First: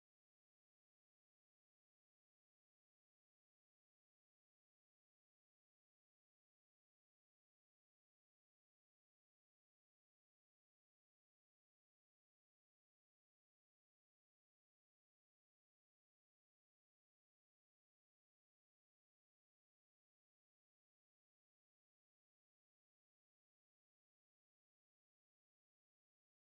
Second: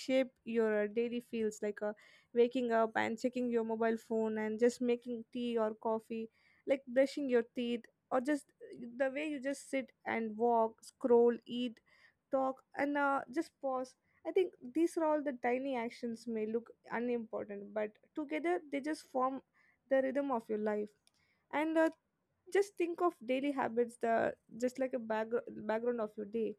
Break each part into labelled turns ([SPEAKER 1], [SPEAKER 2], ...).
[SPEAKER 1] shape your daily feels, like waking up and checking your mobile phone and just making tea or coffee, like brushing your teeth, or just the way you just sit and walk, scroll, eat, talk, and just pause. I think these are all the tiny actions may look unimportant, but together they just form the rhythm of your life. And just think of daily habits, the just like a background of your day.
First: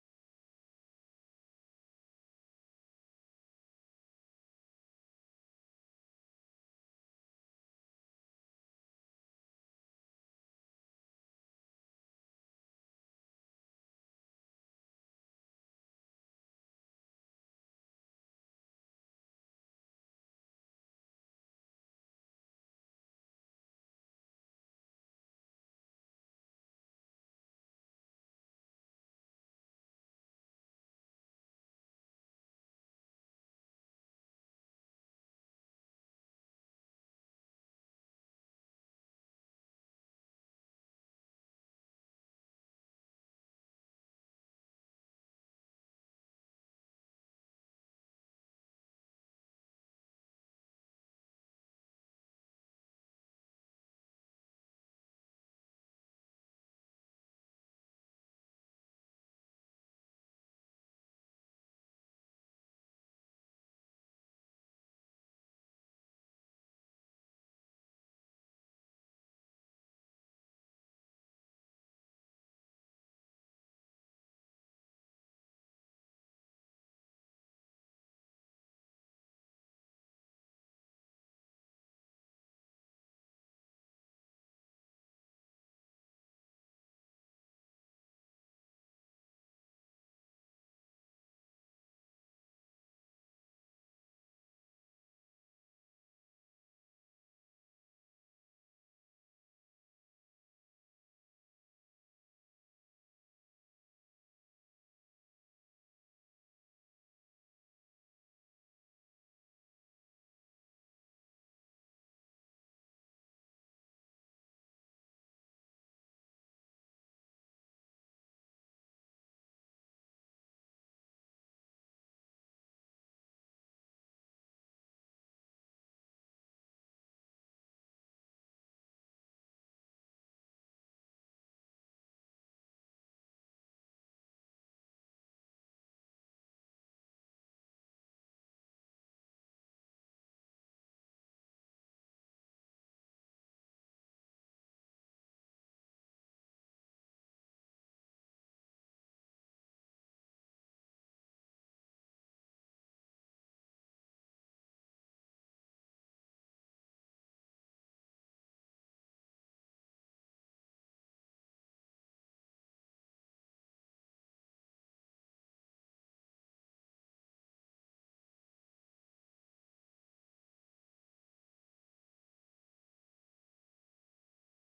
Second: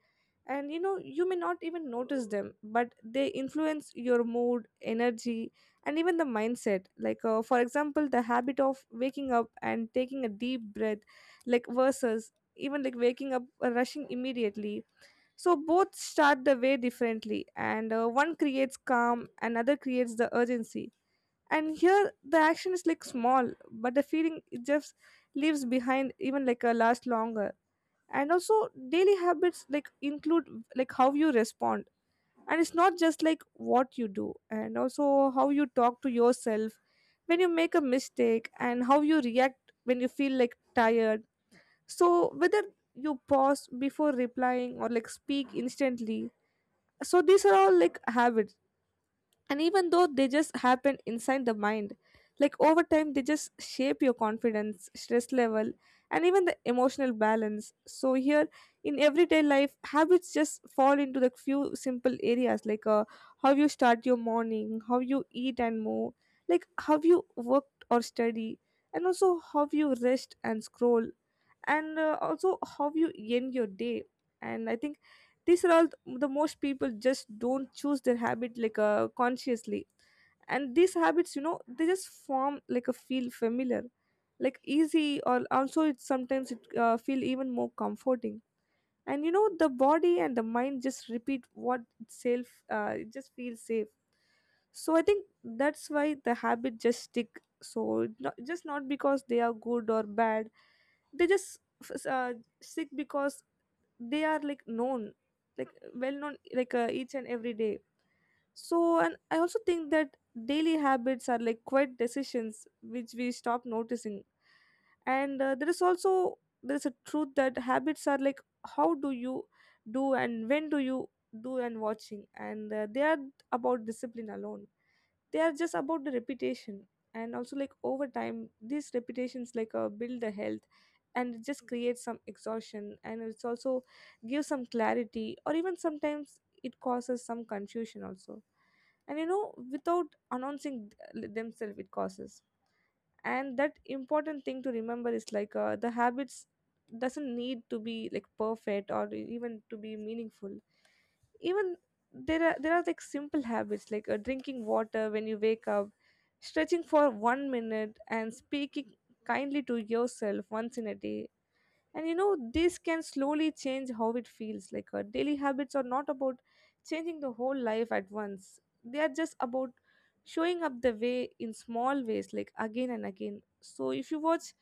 [SPEAKER 1] And you know, you may not even notice them, but they influence your mood, energy, and even the mindset. Like, for example, the habit of waking up and taking a deep breath, like, versus even like waking up, rushing immediately, so both start the way differently, and one creates calm, another creates the urgency. And here the action is like small, but the feeling it just leaves behind even like a last longer. And also daily habits like include like how you respond, and it's not just like what you do, and also how you talk to yourself when you make a mistake, and how you react when you feel like tired. So whether you pause before replying or like speak instantly, so these are all like habits. And even though they just happen inside the mind, like over time, they just shape your confidence, stress level, and even the emotional balance. So here in everyday life, habits just fall into the few simple areas like how you start your morning, how you eat and move, like how you work or study, and also how you rest and scroll, and also how you end your day. And I think these are all the most people just don't choose their habit like consciously. And these habits, you know, they just form like a feel familiar, like easy, or also it sometimes it feel even more comforting. And you know the body and the mind just repeat what itself it just feels safe. So I think that's why the habit just stick. So it not, just not because they are good or bad, they just sick because they are like known, like well known, like each and every day. So, and I also think that daily habits are like quiet decisions which we stop noticing. And there is also there is a truth that habits are like how do you do and when do you do and watching, and they are about discipline alone, they are just about the reputation. And also, like over time, these reputations like build the health, and it just creates some exhaustion, and it's also gives some clarity or even sometimes it causes some confusion also. And you know, without announcing themselves, it causes. And that important thing to remember is like the habits doesn't need to be like perfect or even to be meaningful. Even, there are like simple habits like drinking water when you wake up, stretching for 1 minute, and speaking kindly to yourself once in a day. And you know this can slowly change how it feels, like daily habits are not about changing the whole life at once, they are just about showing up the way in small ways, like again and again. So if you watch,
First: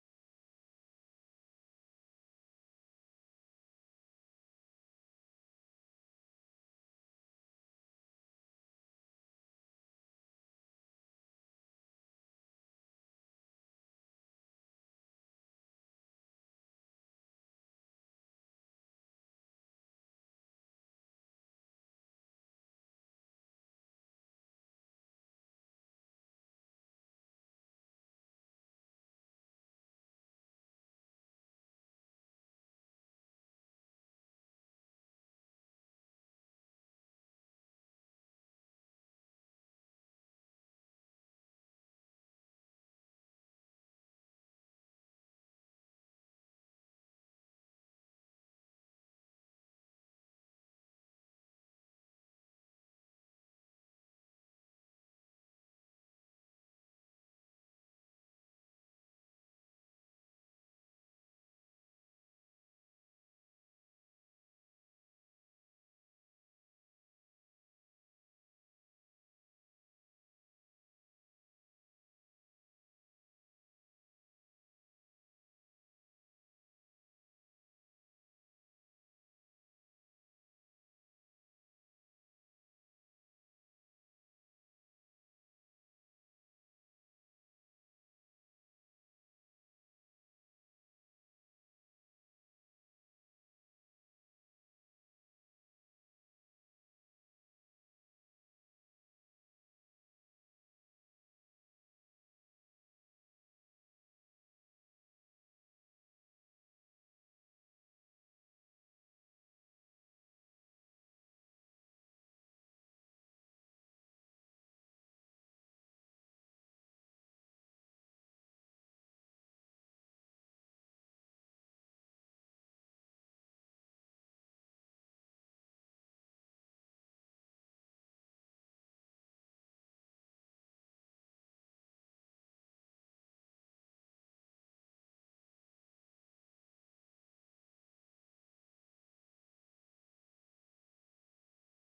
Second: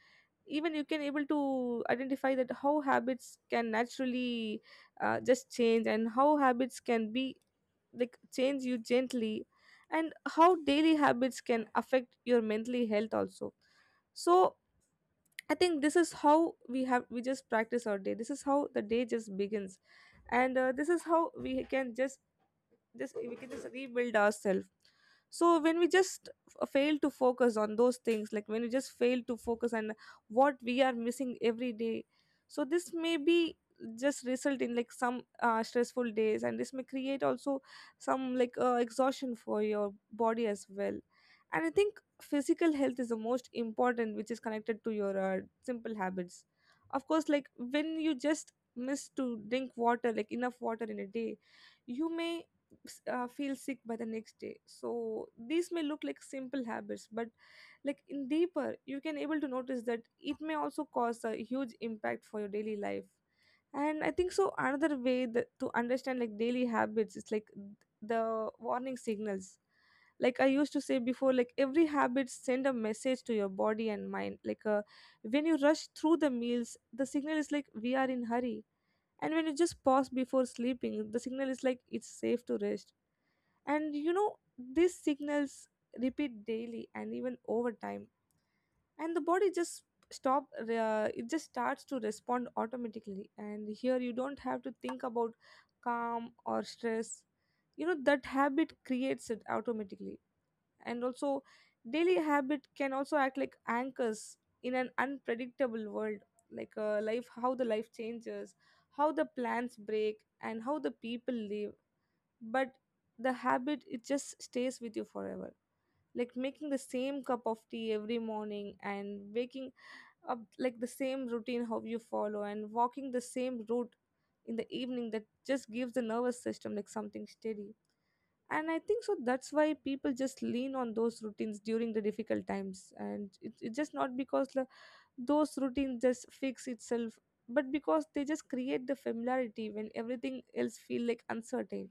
[SPEAKER 1] even you can able to identify that how habits can naturally just change and how habits can be like change you gently, and how daily habits can affect your mentally health also. So I think this is how we have we just practice our day, this is how the day just begins. And this is how we can just we can just rebuild ourselves. So when we just fail to focus on those things, like when we just fail to focus on what we are missing every day, so this may be just result in like some stressful days, and this may create also some like exhaustion for your body as well. And I think physical health is the most important, which is connected to your simple habits. Of course, like when you just miss to drink water, like enough water in a day, you may feel sick by the next day. So these may look like simple habits, but like in deeper you can able to notice that it may also cause a huge impact for your daily life. And I think so another way that, to understand like daily habits is like the warning signals. Like I used to say before, like every habit send a message to your body and mind, like when you rush through the meals, the signal is like we are in hurry. And when you just pause before sleeping, the signal is like it's safe to rest. And you know these signals repeat daily and even over time, and the body just stop it just starts to respond automatically. And here you don't have to think about calm or stress, you know that habit creates it automatically. And also, daily habit can also act like anchors in an unpredictable world, like life, how the life changes, how the plans break, and how the people live. But the habit, it just stays with you forever, like making the same cup of tea every morning and waking up like the same routine how you follow, and walking the same route in the evening, that just gives the nervous system like something steady. And I think so that's why people just lean on those routines during the difficult times, and it's just not because the, those routines just fix itself, but because they just create the familiarity when everything else feel like uncertain.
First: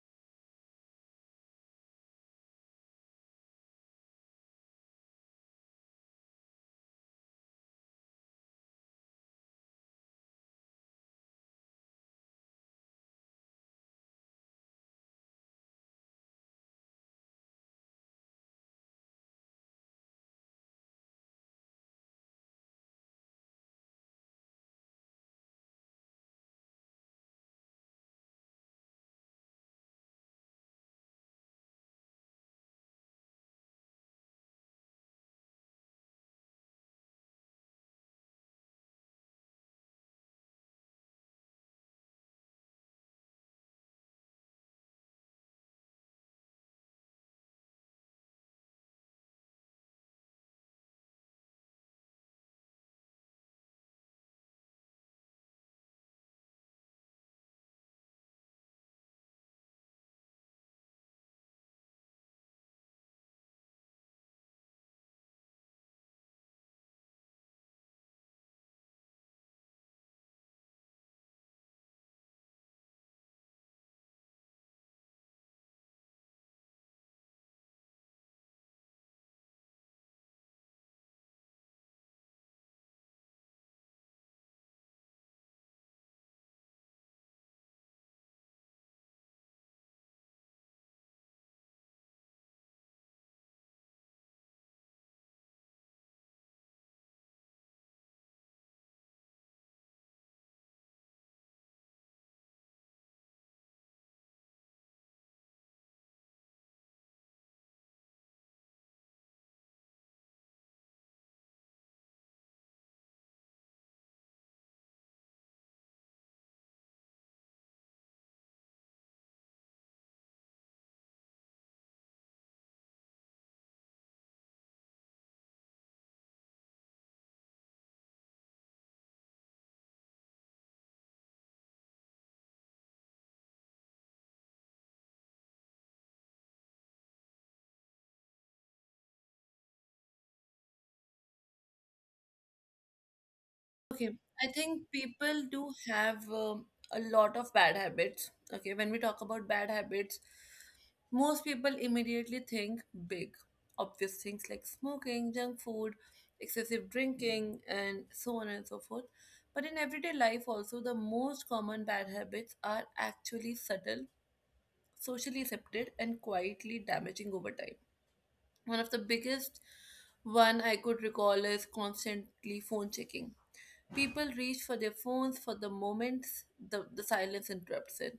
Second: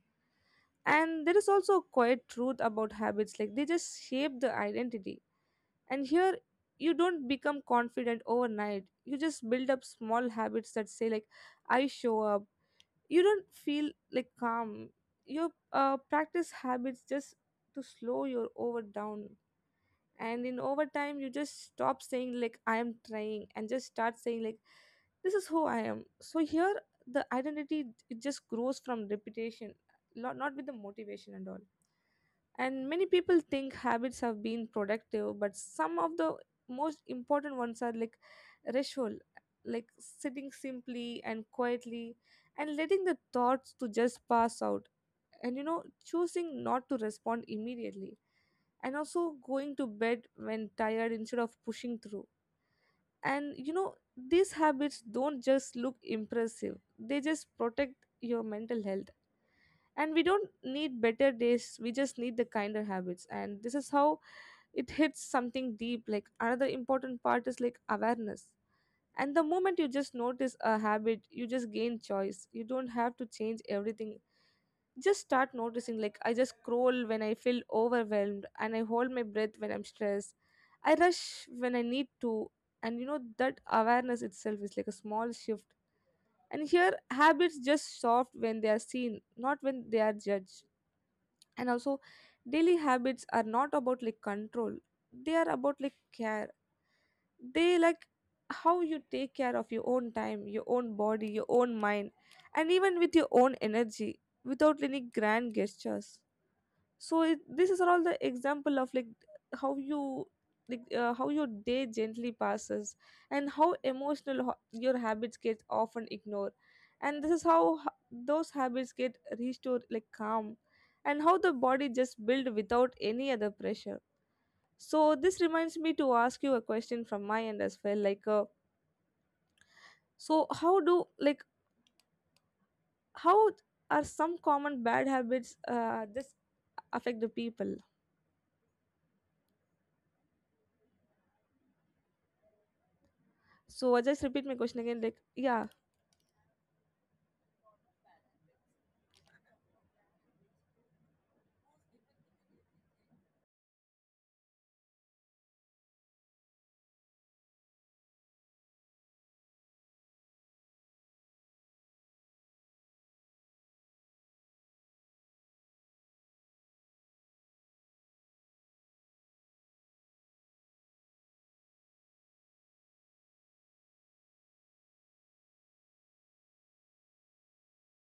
[SPEAKER 1] And there is also a quiet truth about habits, like they just shape the identity. And here you don't become confident overnight, you just build up small habits that say like I show up. You don't feel like calm, you practice habits just to slow your over down. And in over time you just stop saying like I am trying and just start saying like this is who I am. So here the identity it just grows from repetition, not with the motivation and all. And many people think habits have been productive, but some of the most important ones are like ritual, like sitting simply and quietly and letting the thoughts to just pass out. And you know choosing not to respond immediately, and also going to bed when tired instead of pushing through. And you know these habits don't just look impressive, they just protect your mental health. And we don't need better days, we just need the kinder habits, and this is how it hits something deep. Like another important part is like awareness, and the moment you just notice a habit, you just gain choice, you don't have to change everything. Just start noticing, like I just scroll when I feel overwhelmed, and I hold my breath when I'm stressed, I rush when I need to. And you know that awareness itself is like a small shift, and here habits just soft when they are seen, not when they are judged. And also, daily habits are not about like control, they are about like care. They, like how you take care of your own time, your own body, your own mind, and even with your own energy, without any grand gestures. So it, this is all the example of like how you like how your day gently passes, and how emotional your habits get often ignored. And this is how those habits get restored like calm, and how the body just build without any other pressure. So this reminds me to ask you a question from my end as well, like so how do like how are some common bad habits just affect the people. So I
[SPEAKER 2] Okay,
[SPEAKER 1] just repeat
[SPEAKER 2] I
[SPEAKER 1] my question
[SPEAKER 2] think
[SPEAKER 1] again, like
[SPEAKER 2] people
[SPEAKER 1] yeah.
[SPEAKER 2] do have a lot of bad habits. Okay, when we talk about bad habits, most people immediately think big. Obvious things like smoking, junk food, excessive drinking, and so on and so forth. But in everyday life, also, the most common bad habits are actually subtle, socially accepted, and quietly damaging over time. One of the biggest one I could recall is constantly phone checking. People reach for their phones for the moments the silence interrupts it.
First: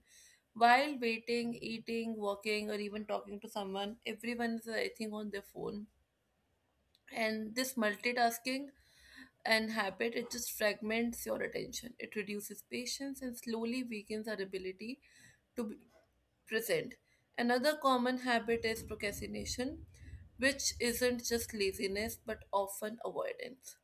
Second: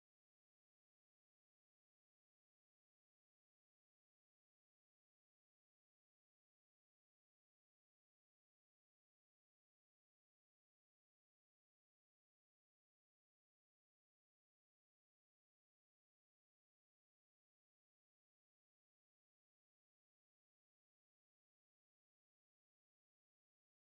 [SPEAKER 2] While waiting, eating, walking, or even talking to someone, everyone is, I think, on their phone. And this multitasking and habit, it just fragments your attention. It reduces patience and slowly weakens our ability to be present. Another common habit is procrastination, which isn't just laziness but often avoidance.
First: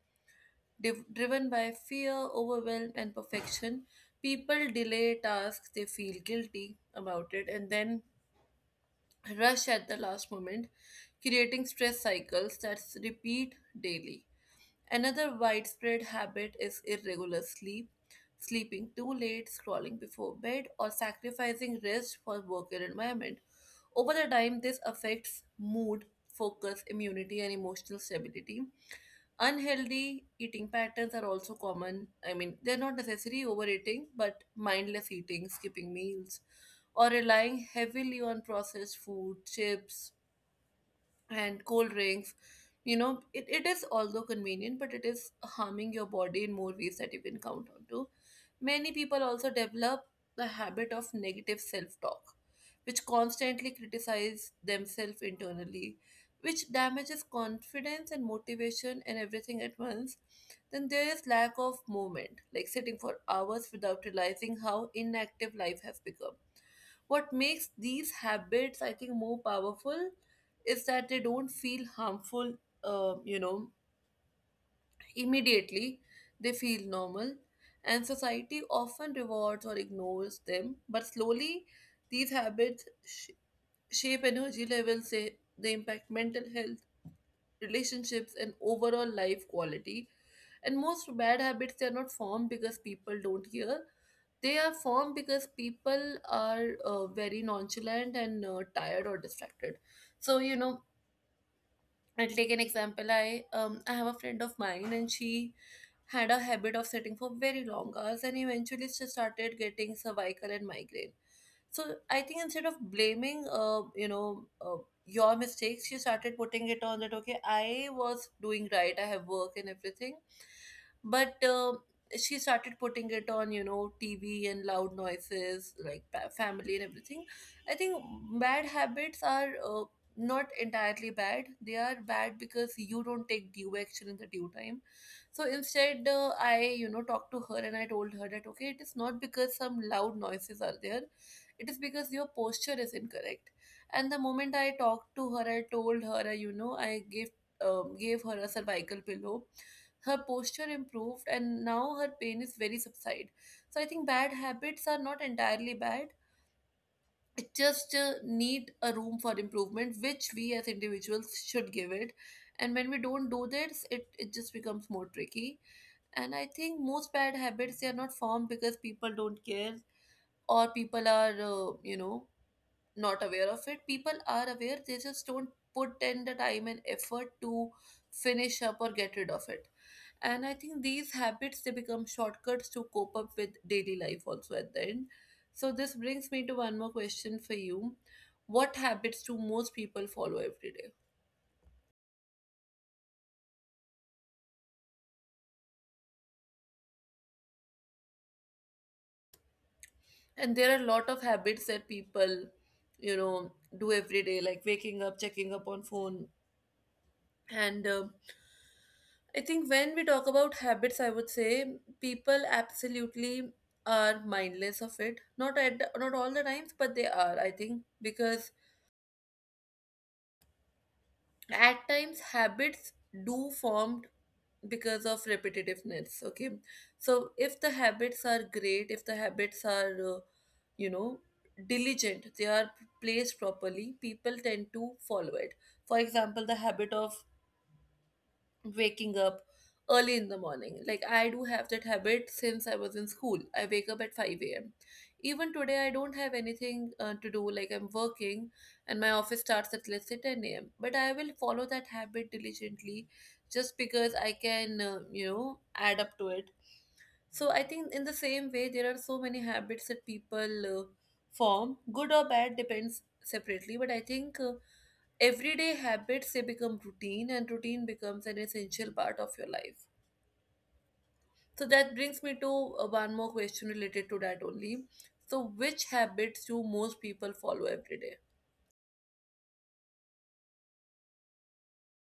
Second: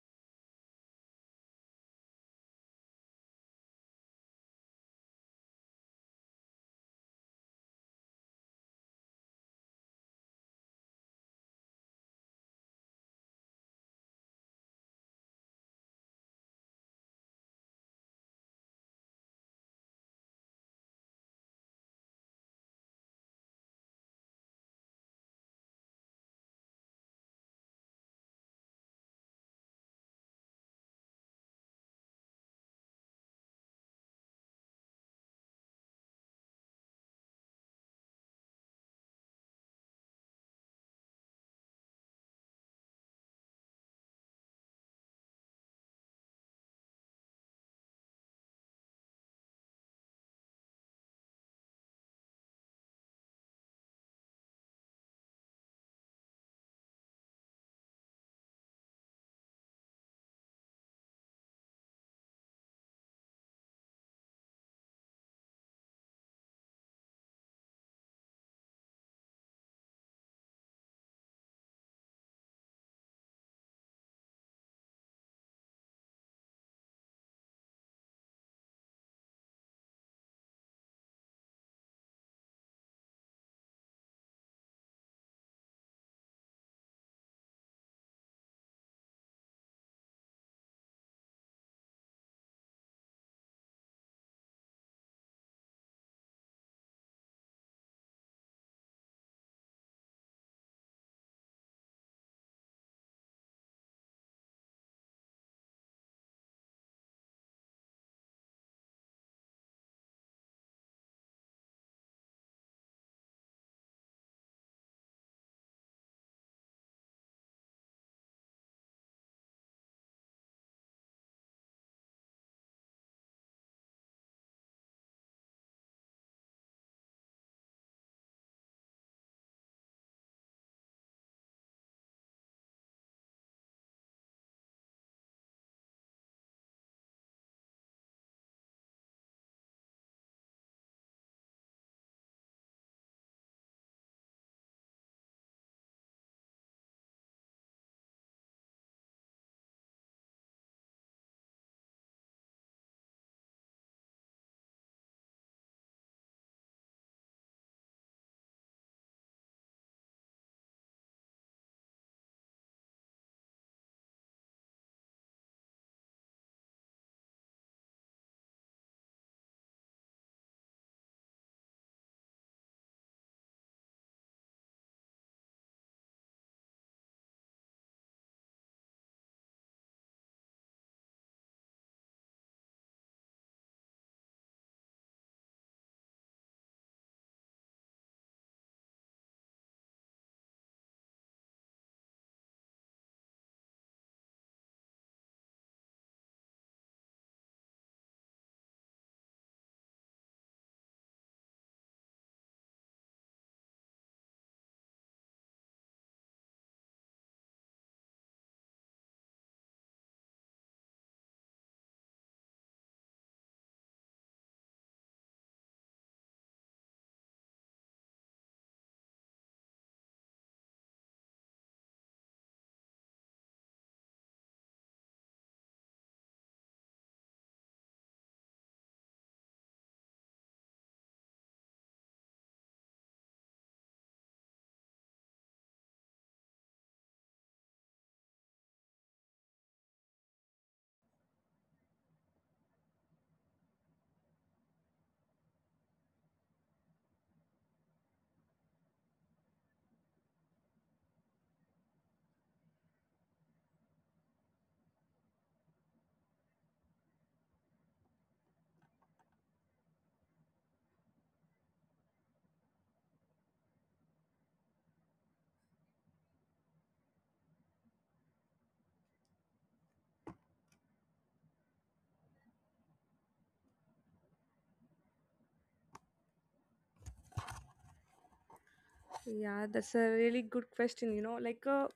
[SPEAKER 2] Driven by fear, overwhelm, and perfection, people delay tasks, they feel guilty about it, and then rush at the last moment, creating stress cycles that repeat daily. Another widespread habit is irregular sleep, sleeping too late, scrolling before bed, or sacrificing rest for work and environment. Over the time, this affects mood, focus, immunity, and emotional stability. Unhealthy eating patterns are also common. I mean, they're not necessarily overeating, but mindless eating, skipping meals, or relying heavily on processed food, chips, and cold drinks. You know, it is although convenient, but it is harming your body in more ways that you can count on to. Many people also develop the habit of negative self-talk, which constantly criticize themselves internally, which damages confidence and motivation and everything at once. Then there is lack of movement, like sitting for hours without realizing how inactive life has become. What makes these habits, I think, more powerful is that they don't feel harmful, uh, you know, immediately. They feel normal, and society often rewards or ignores them. But slowly, these habits shape energy levels, say, they impact mental health, relationships, and overall life quality. And most bad habits, they are not formed because people don't hear. They are formed because people are very nonchalant and tired or distracted. So, you know, I'll take an example. I have a friend of mine, and she had a habit of sitting for very long hours, and eventually she started getting cervical and migraine. So I think instead of blaming your mistakes, she started putting it on that, okay, I was doing right. I have work and everything, but she started putting it on, you know, TV and loud noises, like family and everything. I think bad habits are. Not entirely bad. They are bad because you don't take due action in the due time. So instead, I, you know, talked to her and I told her that, okay, it is not because some loud noises are there, it is because your posture is incorrect. And the moment I talked to her, I told her, I gave her a cervical pillow. Her posture improved, and now her pain is very subside. So I think bad habits are not entirely bad, it just need a room for improvement which we as individuals should give it, and when we don't do this, it just becomes more tricky. And I think most bad habits, they are not formed because people don't care, or people are not aware of it. People are aware, they just don't put in the time and effort to finish up or get rid of it. And I think these habits, they become shortcuts to cope up with daily life also at the end. So this brings me to one more question for you. What habits do most people follow every day? And there are a lot of habits that people, you know, do every day, like waking up, checking up on phone, and I think when we talk about habits, I would say people absolutely are mindless of it. Not at, not all the times, but they are, I think, because at times habits do formed because of repetitiveness, okay. So if the habits are great, if the habits are you know diligent, they are placed properly, people tend to follow it. For example, the habit of waking up early in the morning. Like I do have that habit since I was in school. I wake up at 5 a.m. Even today, I don't have anything to do. Like I'm working and my office starts at, let's say, 10 a.m. But I will follow that habit diligently just because I can, add up to it. So I think in the same way, there are so many habits that people form, good or bad, depends separately. But I think everyday habits, they become routine, and routine becomes an essential part of your life. So that brings me to one more question related to that only. So which habits do most people follow every day?
[SPEAKER 1] Yeah, that's a really good question. You know, like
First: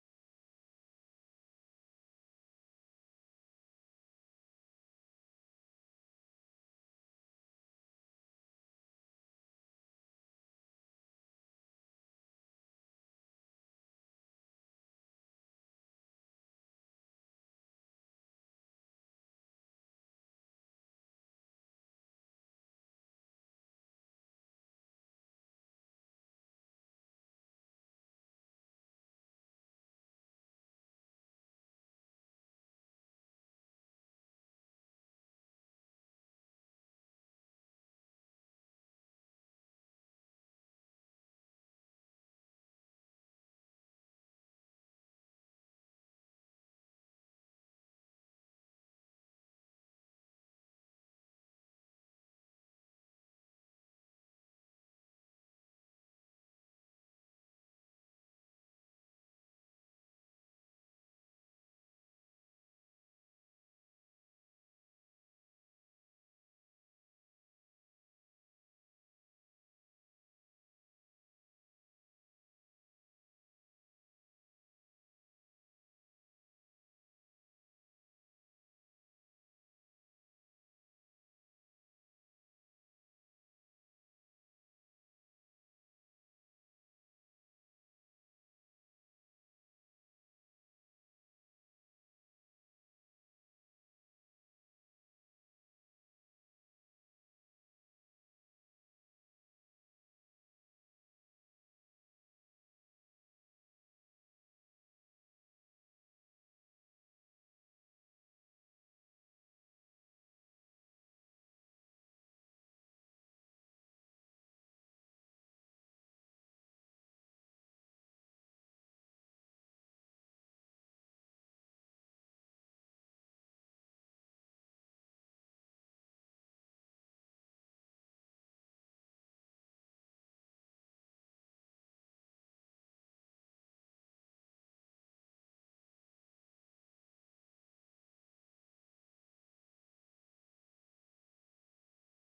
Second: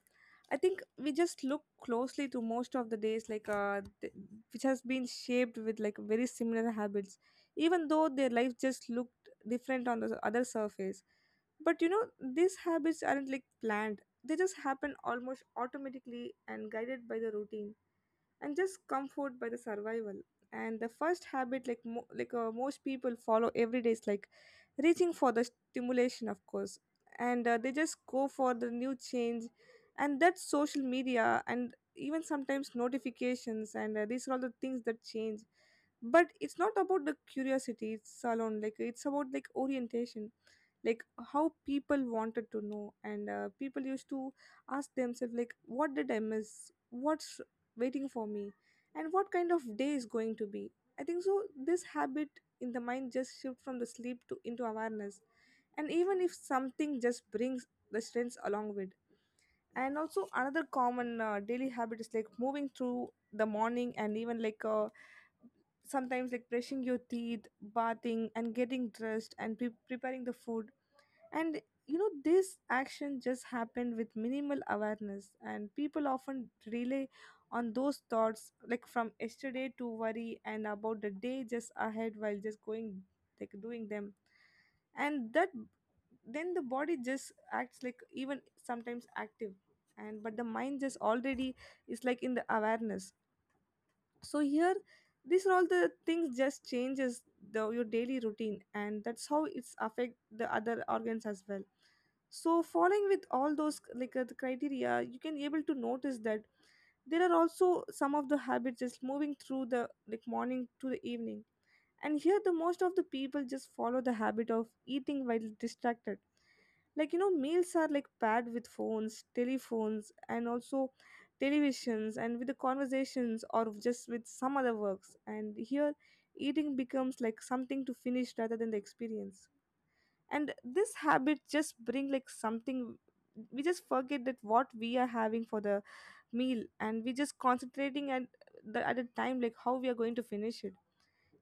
[SPEAKER 1] I think we just look closely to most of the days, like which has been shaped with like very similar habits, even though their life just looked different on the other surface. But you know, these habits aren't like planned; they just happen almost automatically and guided by the routine and just comfort by the survival. And the first habit like most people follow every day is like reaching for the stimulation, of course, and they just go for the new change, and that's social media and even sometimes notifications, and these are all the things that change. But it's not about the curiosity it's alone, like it's about like orientation, like how people wanted to know, and people used to ask themselves like what did I miss, what waiting for me, and what kind of day is going to be. I think so this habit in the mind just shift from the sleep to into awareness, and even if something just brings the strengths along with. And also another common daily habit is like moving through the morning, and even like sometimes like brushing your teeth, bathing and getting dressed and preparing the food. And you know, this action just happened with minimal awareness, and people often relay on those thoughts like from yesterday to worry and about the day just ahead while just going like doing them. And that then the body just acts like even sometimes active, and but the mind just already is like in the awareness. So here, these are all the things just changes the your daily routine, and that's how it's affect the other organs as well. So following with all those like the criteria you can able to notice that there are also some of the habits just moving through the like morning to the evening, and here the most of the people just follow the habit of eating while distracted, like you know meals are like paired with phones, telephones, and also televisions, and with the conversations or just with some other works. And here eating becomes like something to finish rather than the experience, and this habit just bring like something we just forget that what we are having for the meal, and we just concentrating at a time like how we are going to finish it.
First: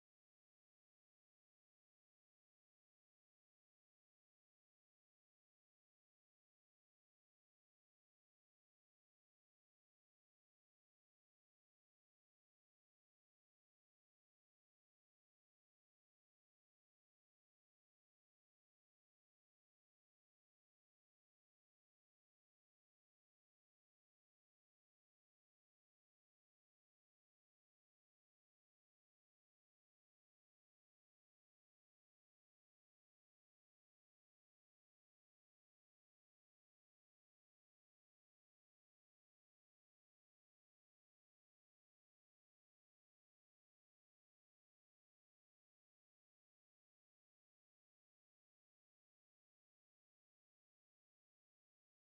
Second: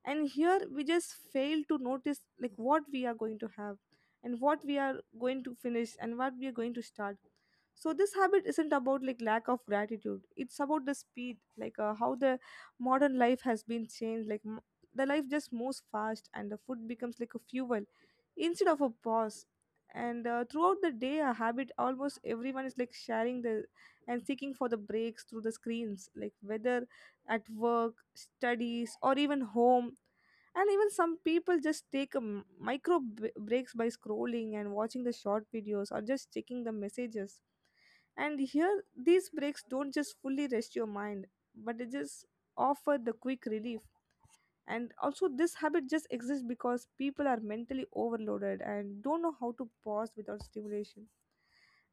[SPEAKER 1] And here we just fail to notice like what we are going to have and what we are going to finish and what we are going to start. So this habit isn't about like lack of gratitude, it's about the speed, like how the modern life has been changed, like the life just moves fast and the food becomes like a fuel instead of a pause. And throughout the day a habit almost everyone is like sharing the and seeking for the breaks through the screens, like whether at work, studies, or even home. And even some people just take a micro breaks by scrolling and watching the short videos or just checking the messages. And here, these breaks don't just fully rest your mind, but they just offer the quick relief. And also this habit just exists because people are mentally overloaded and don't know how to pause without stimulation.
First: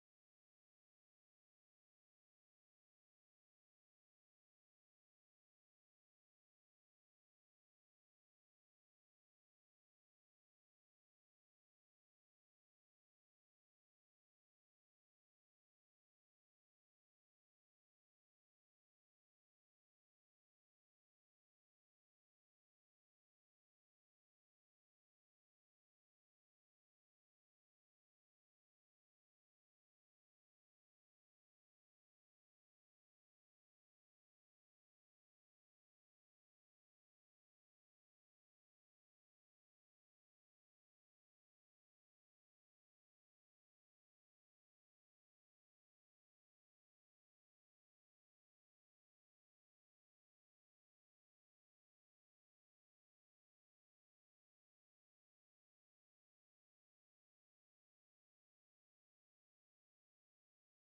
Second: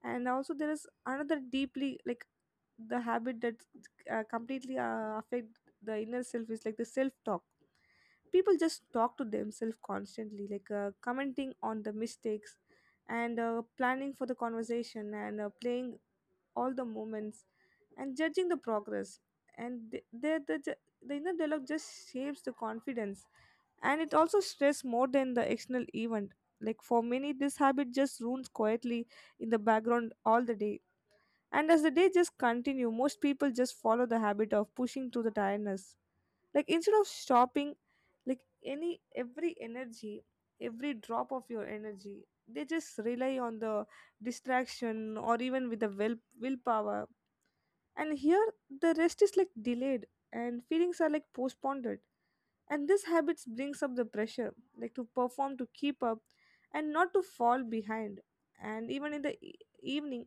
[SPEAKER 1] And also there is another deeply like the habit that completely affect the inner self is like the self talk. People just talk to themselves constantly, like commenting on the mistakes, and planning for the conversation, and playing all the moments, and judging the progress. And the inner dialogue just shapes the confidence, and it also stress more than the external event. Like for many this habit just runs quietly in the background all the day. And as the day just continue, most people just follow the habit of pushing through the tiredness, like instead of stopping, like any every energy, every drop of your energy, they just rely on the distraction or even with the willpower. And here the rest is like delayed and feelings are like postponed, and this habits brings up the pressure, like to perform, to keep up, and not to fall behind. And even in the evening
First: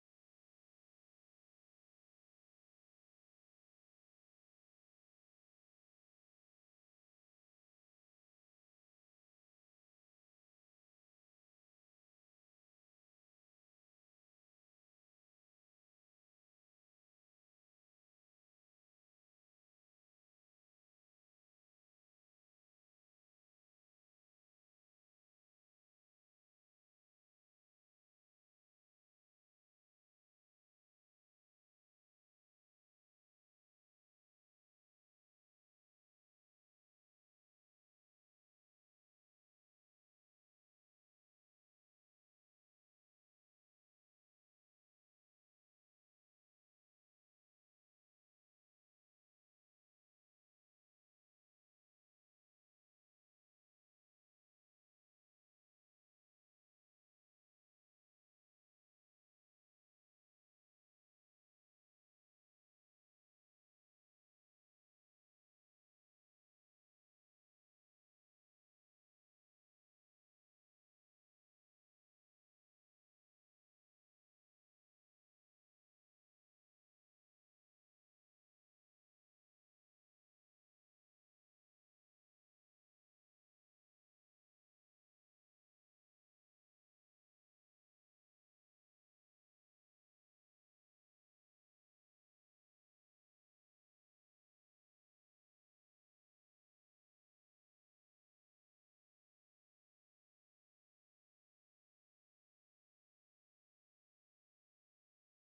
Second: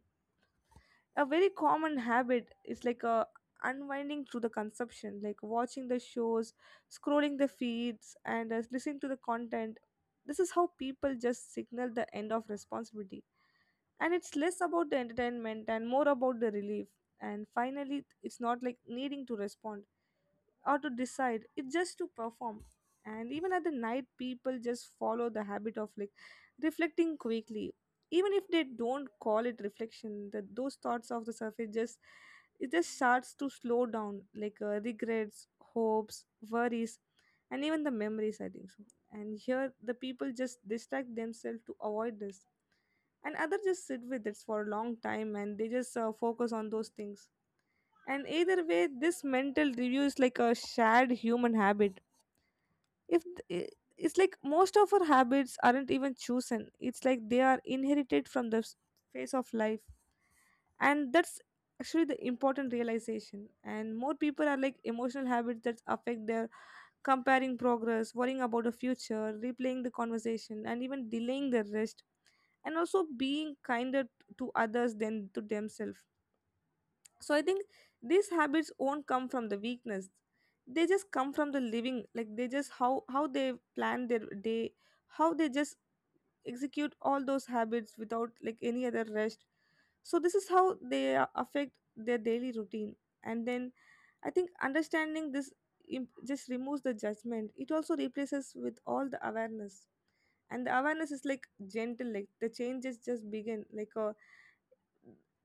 [SPEAKER 1] a very common habit is like a unwinding through the consumption, like watching the shows, scrolling the feeds, and listening to the content. This is how people just signal the end of responsibility, and it's less about the entertainment and more about the relief. And finally it's not like needing to respond or to decide, it's just to perform. And even at the night people just follow the habit of like reflecting quickly, even if they don't call it reflection. That those thoughts of the surface just it just starts to slow down, like regrets, hopes, worries, and even the memories, I think so. And here the people just distract themselves to avoid this, and others just sit with it for a long time and they just focus on those things. And either way this mental review is like a shared human habit. If th- I- It's like most of our habits aren't even chosen, it's like they are inherited from the face of life. And that's actually the important realization, and more people are like emotional habits that affect their comparing progress, worrying about the future, replaying the conversation, and even delaying their rest, and also being kinder to others than to themselves. So I think these habits won't come from the weakness, they just come from the living, like they just how they plan their day, how they just execute all those habits without like any other rest. So this is how they affect their daily routine. And then I think understanding this just removes the judgment, it also replaces with all the awareness. And the awareness is like gentle, like the changes just begin like a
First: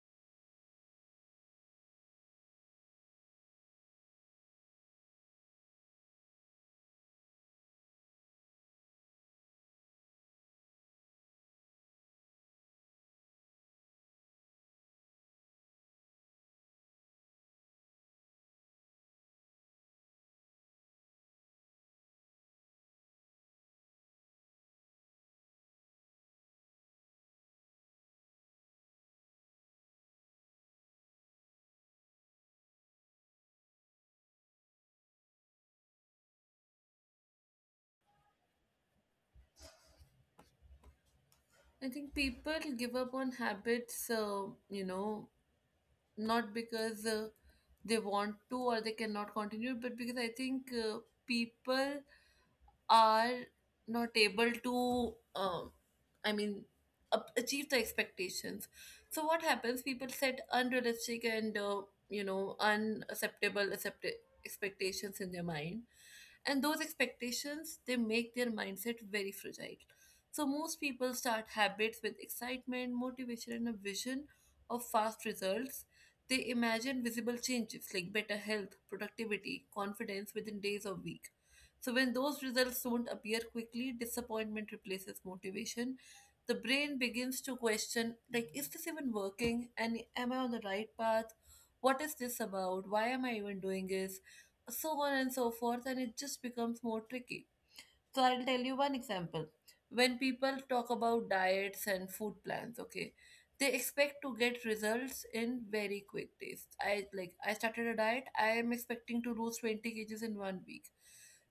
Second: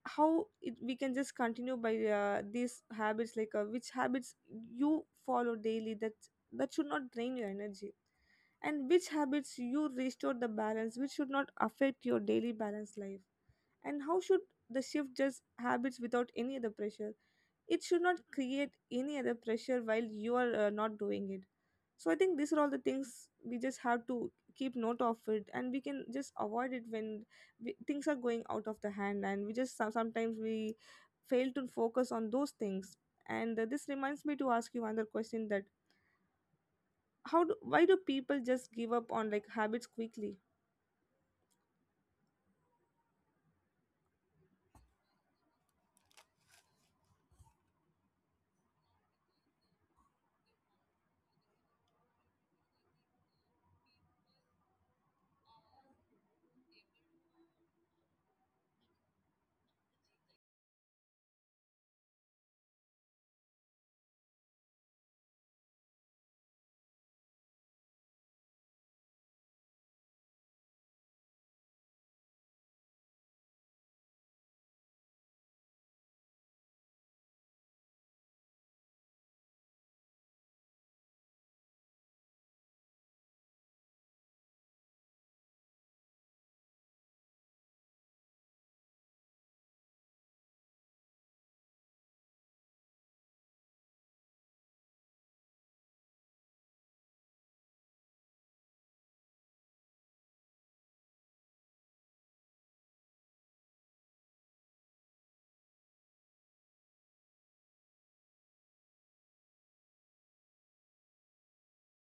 [SPEAKER 1] how it, we can just continue by these habits, like which habits you follow daily that should not drain your energy, and which habits you restore the balance which should not affect your daily balance life. And how should the shift just habits without any other pressure, it should not create any other pressure while you are not doing it. So I think these are all the things we just have to keep note of it, and we can just avoid it when things are going out of the hand, and we just sometimes we fail to focus on those things. And this reminds me to ask you another question that why do people just give up on like habits quickly.
[SPEAKER 2] I think people give up on habits, you know, not because they want to or they cannot continue, but because I think people are not able to I mean achieve the expectations. So what happens, people set unrealistic and unacceptable expectations in their mind, and those expectations, they make their mindset very fragile. So most people start habits with excitement, motivation, and a vision of fast results. They imagine visible changes like better health, productivity, confidence within days or week. So when those results don't appear quickly, disappointment replaces motivation. The brain begins to question, like, is this even working, and am I on the right path? What is this about? Why am I even doing this? So on and so forth, and it just becomes more tricky. So, I'll tell you one example. When people talk about diets and food plans, okay, they expect to get results in very quick days. I, like, I started a diet, I am expecting to lose 20 kgs in one week,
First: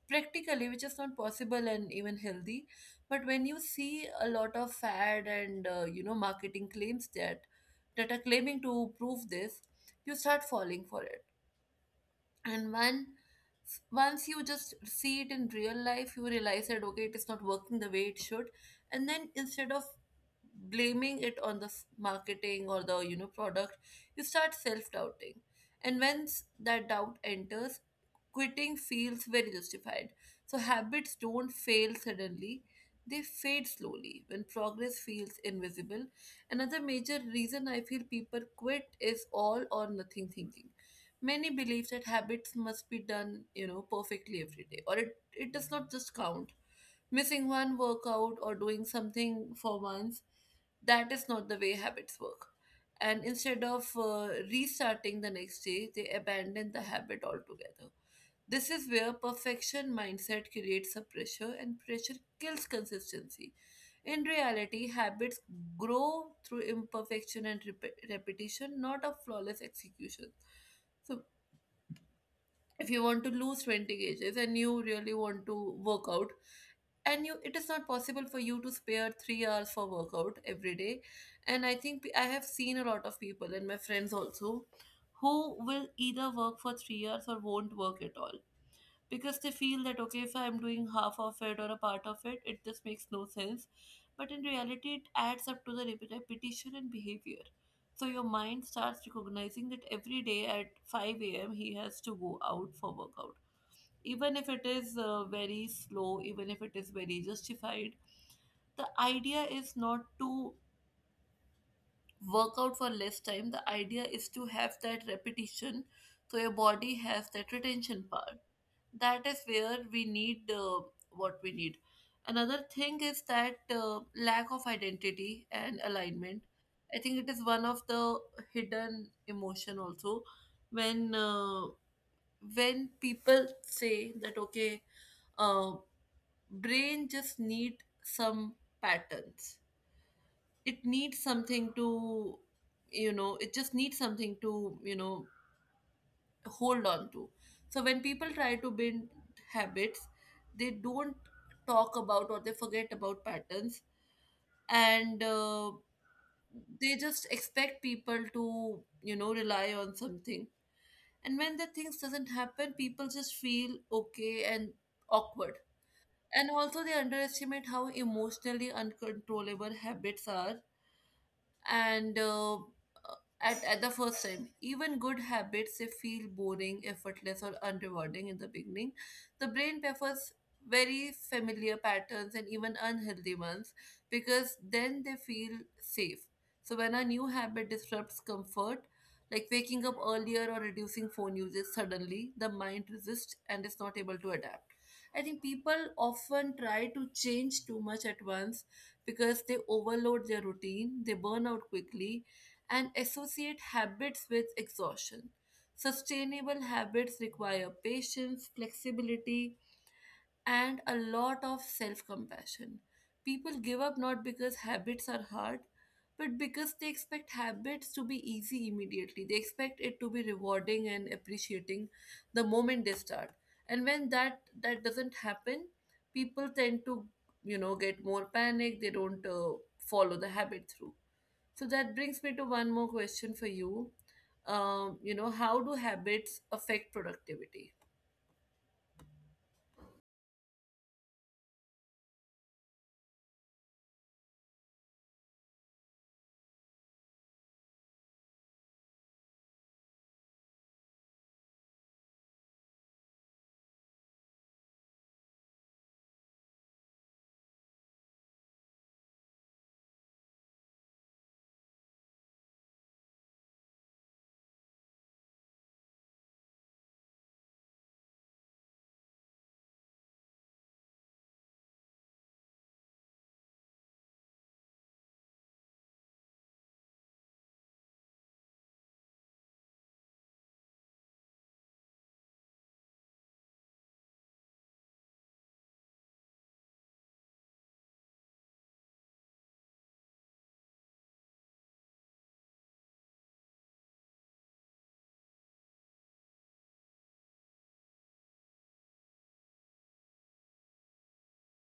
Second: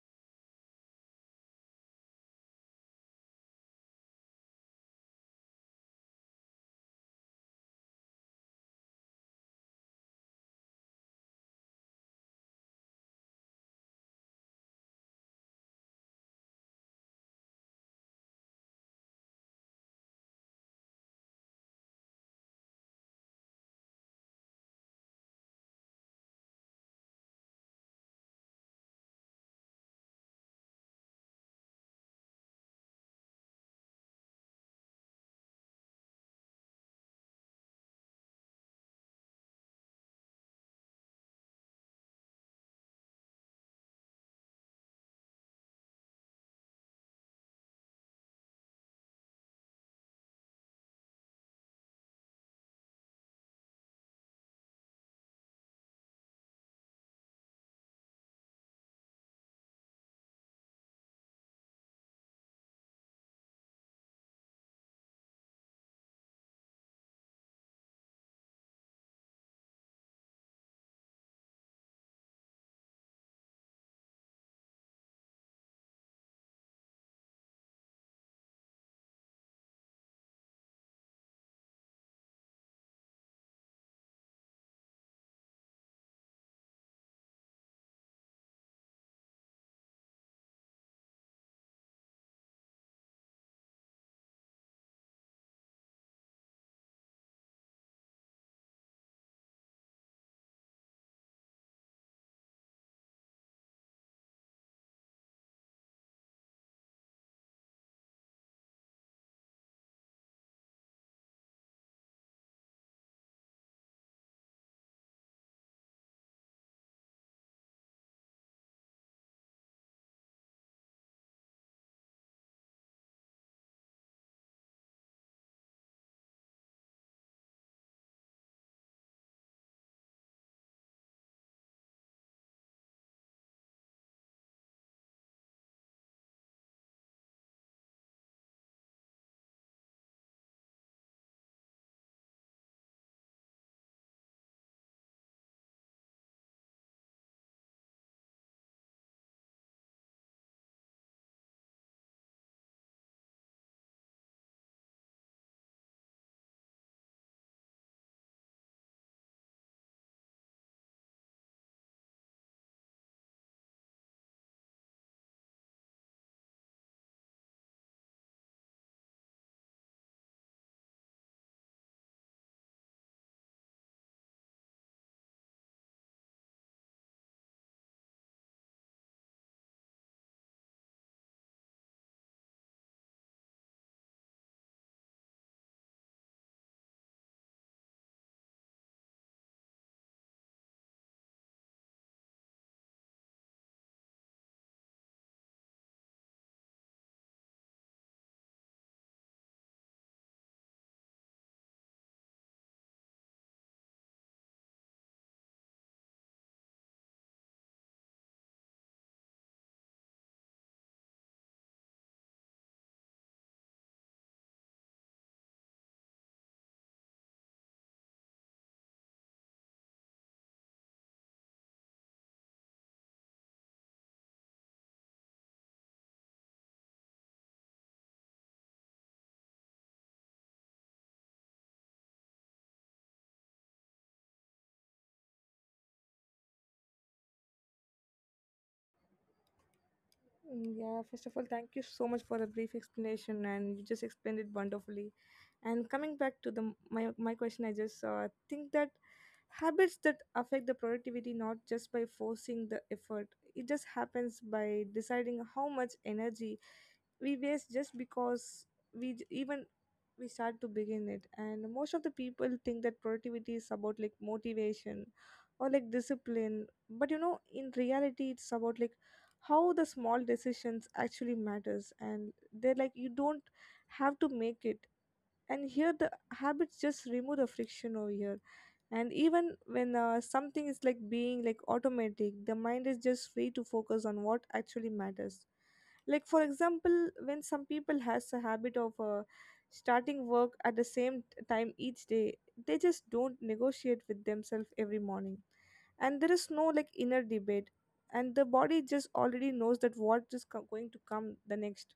[SPEAKER 2] practically, which is not possible and even healthy. But when you see a lot of fad and marketing claims that that are claiming to prove this, you start falling for it. And when once you just see it in real life, you realize that, okay, it is not working the way it should. And then instead of blaming it on the marketing or the product, you start self-doubting. And once that doubt enters, quitting feels very justified. So habits don't fail suddenly, they fade slowly when progress feels invisible. Another major reason I feel people quit is all or nothing thinking. Many believe that habits must be done, you know, perfectly every day, or it does not just count. Missing one workout or doing something for once, that is not the way habits work. And instead of restarting the next day, they abandon the habit altogether. This is where perfection mindset creates a pressure, and pressure kills consistency. In reality, habits grow through imperfection and repetition, not a flawless execution. So, if you want to lose 20 kgs and you really want to work out, and you it is not possible for you to spare 3 hours for workout every day. And I think I have seen a lot of people and my friends also who will either work for 3 hours or won't work at all because they feel that, okay, if I'm doing half of it or a part of it, it just makes no sense. But in reality, it adds up to the repetition and behavior. So your mind starts recognizing that every day at 5 a.m he has to go out for workout, even if it is very slow, even if it is very justified. The idea is not to work out for less time. The idea is to have that repetition so your body has that retention power. That is where we need what we need. Another thing is that lack of identity and alignment. I think it is one of the hidden emotion also when uh, when people say that okay, uh, brain just need some patterns. It needs something to, it just needs something to, hold on to. So when people try to build habits, they don't talk about or they forget about patterns, and they just expect people to rely on something. And when the things doesn't happen, people just feel okay and awkward. And also, they underestimate how emotionally uncontrollable habits are, and at the first time, even good habits, they feel boring, effortless, or unrewarding in the beginning. The brain prefers very familiar patterns, and even unhealthy ones, because then they feel safe. So when a new habit disrupts comfort, like waking up earlier or reducing phone usage, suddenly the mind resists and is not able to adapt. I think people often try to change too much at once because they overload their routine, they burn out quickly, and associate habits with exhaustion. Sustainable habits require patience, flexibility, and a lot of self compassion. People give up not because habits are hard, but because they expect habits to be easy immediately. They expect it to be rewarding and appreciating the moment they start. And when that doesn't happen, people tend to get more panic. They don't follow the habit through. So that brings me to one more question for you. How do habits affect productivity?
[SPEAKER 1] Mm, yeah, first of all, thank you so much for the brief explanation, and you just explained it wonderfully. And coming back to the my question, I just think that habits that affect the productivity not just by forcing the effort, it just happens by deciding how much energy we waste just because even we start to begin it. And most of the people think that productivity is about like motivation or like discipline, but you know, in reality, it's about like how the small decisions actually matters, and they're like you don't have to make it. And here the habits just remove the friction over here, and even when something is like being like automatic, the mind is just free to focus on what actually matters. Like for example when some people has a habit of starting work at the same time each day, they just don't negotiate with themselves every morning, and there is no like inner debate, and the body just already knows that what is going to come the next.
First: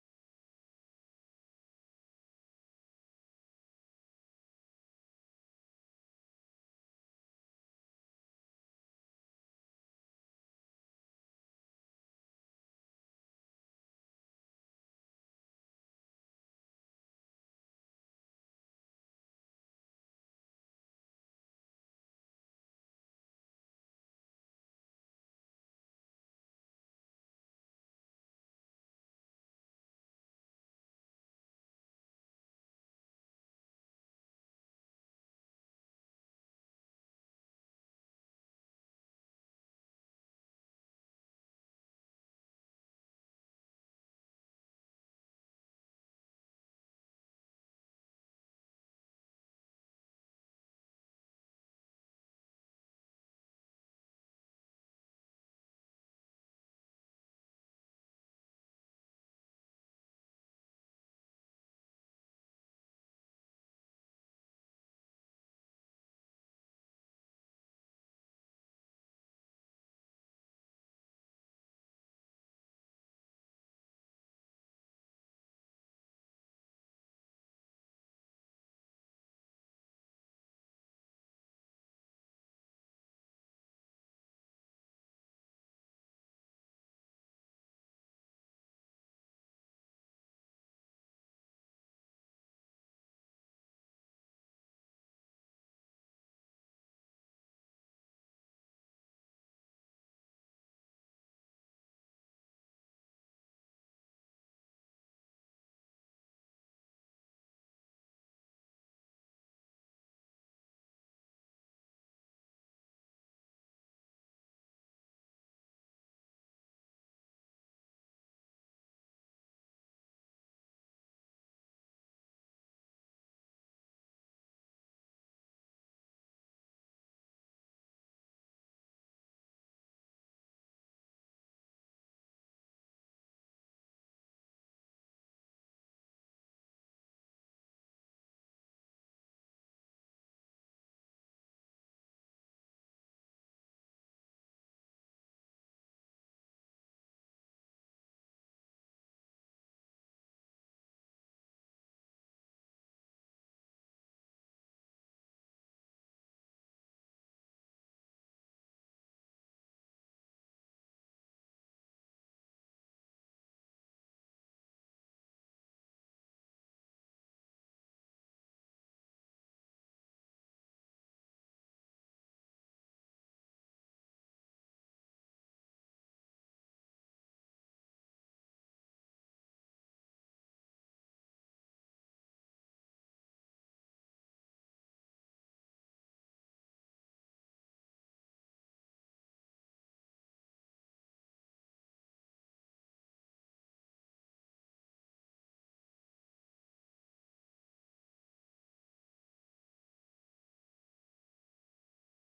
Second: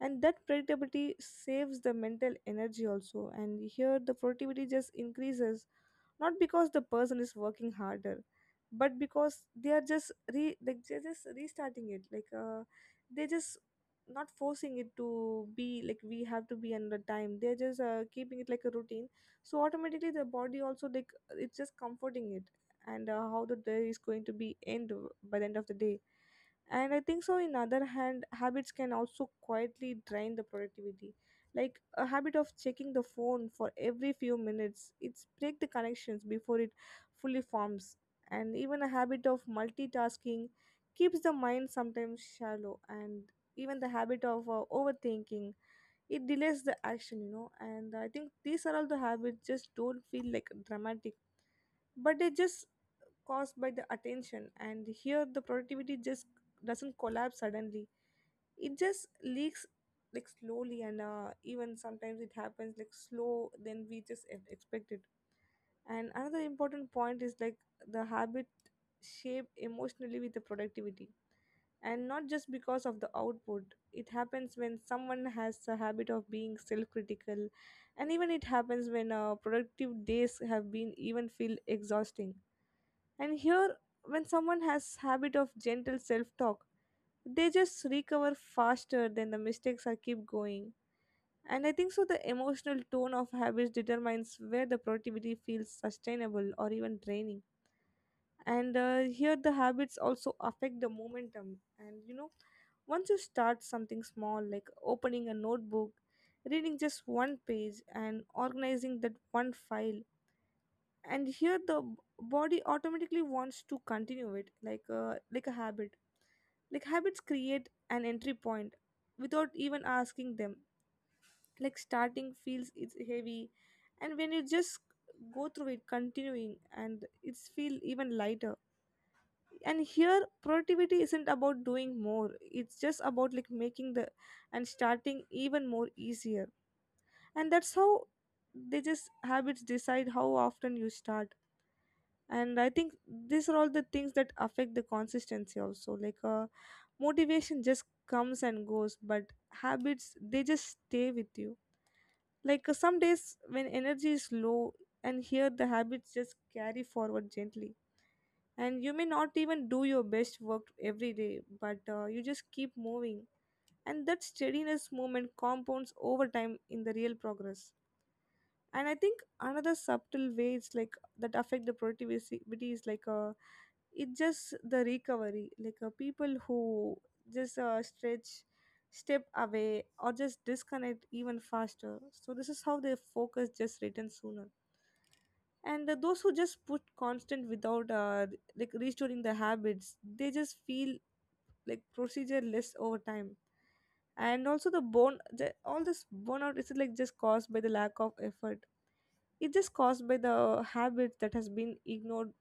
[SPEAKER 1] And that predictability saves the mental energy also, and here the productivity just increases not because the person is working harder, but because they are just re like they're just restarting it, like they're just not forcing it to be like we have to be under time, they're just keeping it like a routine. So automatically the body also like it's just comforting it, and how the day is going to be end by the end of the day. And I think so in other hand habits can also quietly drain the productivity, like a habit of checking the phone for every few minutes, it's break the connections before it fully forms. And even a habit of multitasking keeps the mind sometimes shallow, and even the habit of overthinking, it delays the action, you know. And I think these are all the habits just don't feel like dramatic, but they just caused by the attention, and here the productivity just doesn't collapse suddenly, it just leaks like slowly. And even sometimes it happens like slow than we just expected. And another important point is like the habit shape emotionally with the productivity, and not just because of the output, it happens when someone has the habit of being self-critical. And even it happens when productive days have been even feel exhausting. And here, when someone has habit of gentle self talk, they just recover faster than the mistakes are keep going. And I think so the emotional tone of habits determines where the productivity feels sustainable or even draining. And here the habits also affect the momentum, and you know, once you start something small, like opening a notebook, reading just one page and organizing that one file. And here the body automatically wants to continue it like a habit. Like, habits create an entry point without even asking them. Like, starting feels it's heavy, and when you just go through it continuing, and it's feel even lighter. And here productivity isn't about doing more, it's just about like making the and starting even more easier. And that's how they just habits decide how often you start. And I think these are all the things that affect the consistency also, like, motivation just comes and goes, but habits they just stay with you. Like, some days when energy is low, and here the habits just carry forward gently. And you may not even do your best work every day, but you just keep moving. And that steadiness movement compounds over time in the real progress. And I think another subtle way it's like that affect the productivity is like a, it's just the recovery. Like, people who just stretch, step away or just disconnect even faster, so this is how their focus just returns sooner. And those who just put constant without like restoring the habits, they just feel like procedure less over time. And also the bone the, all this burnout is like just caused by the lack of effort. It's just caused by the habit that has been ignored.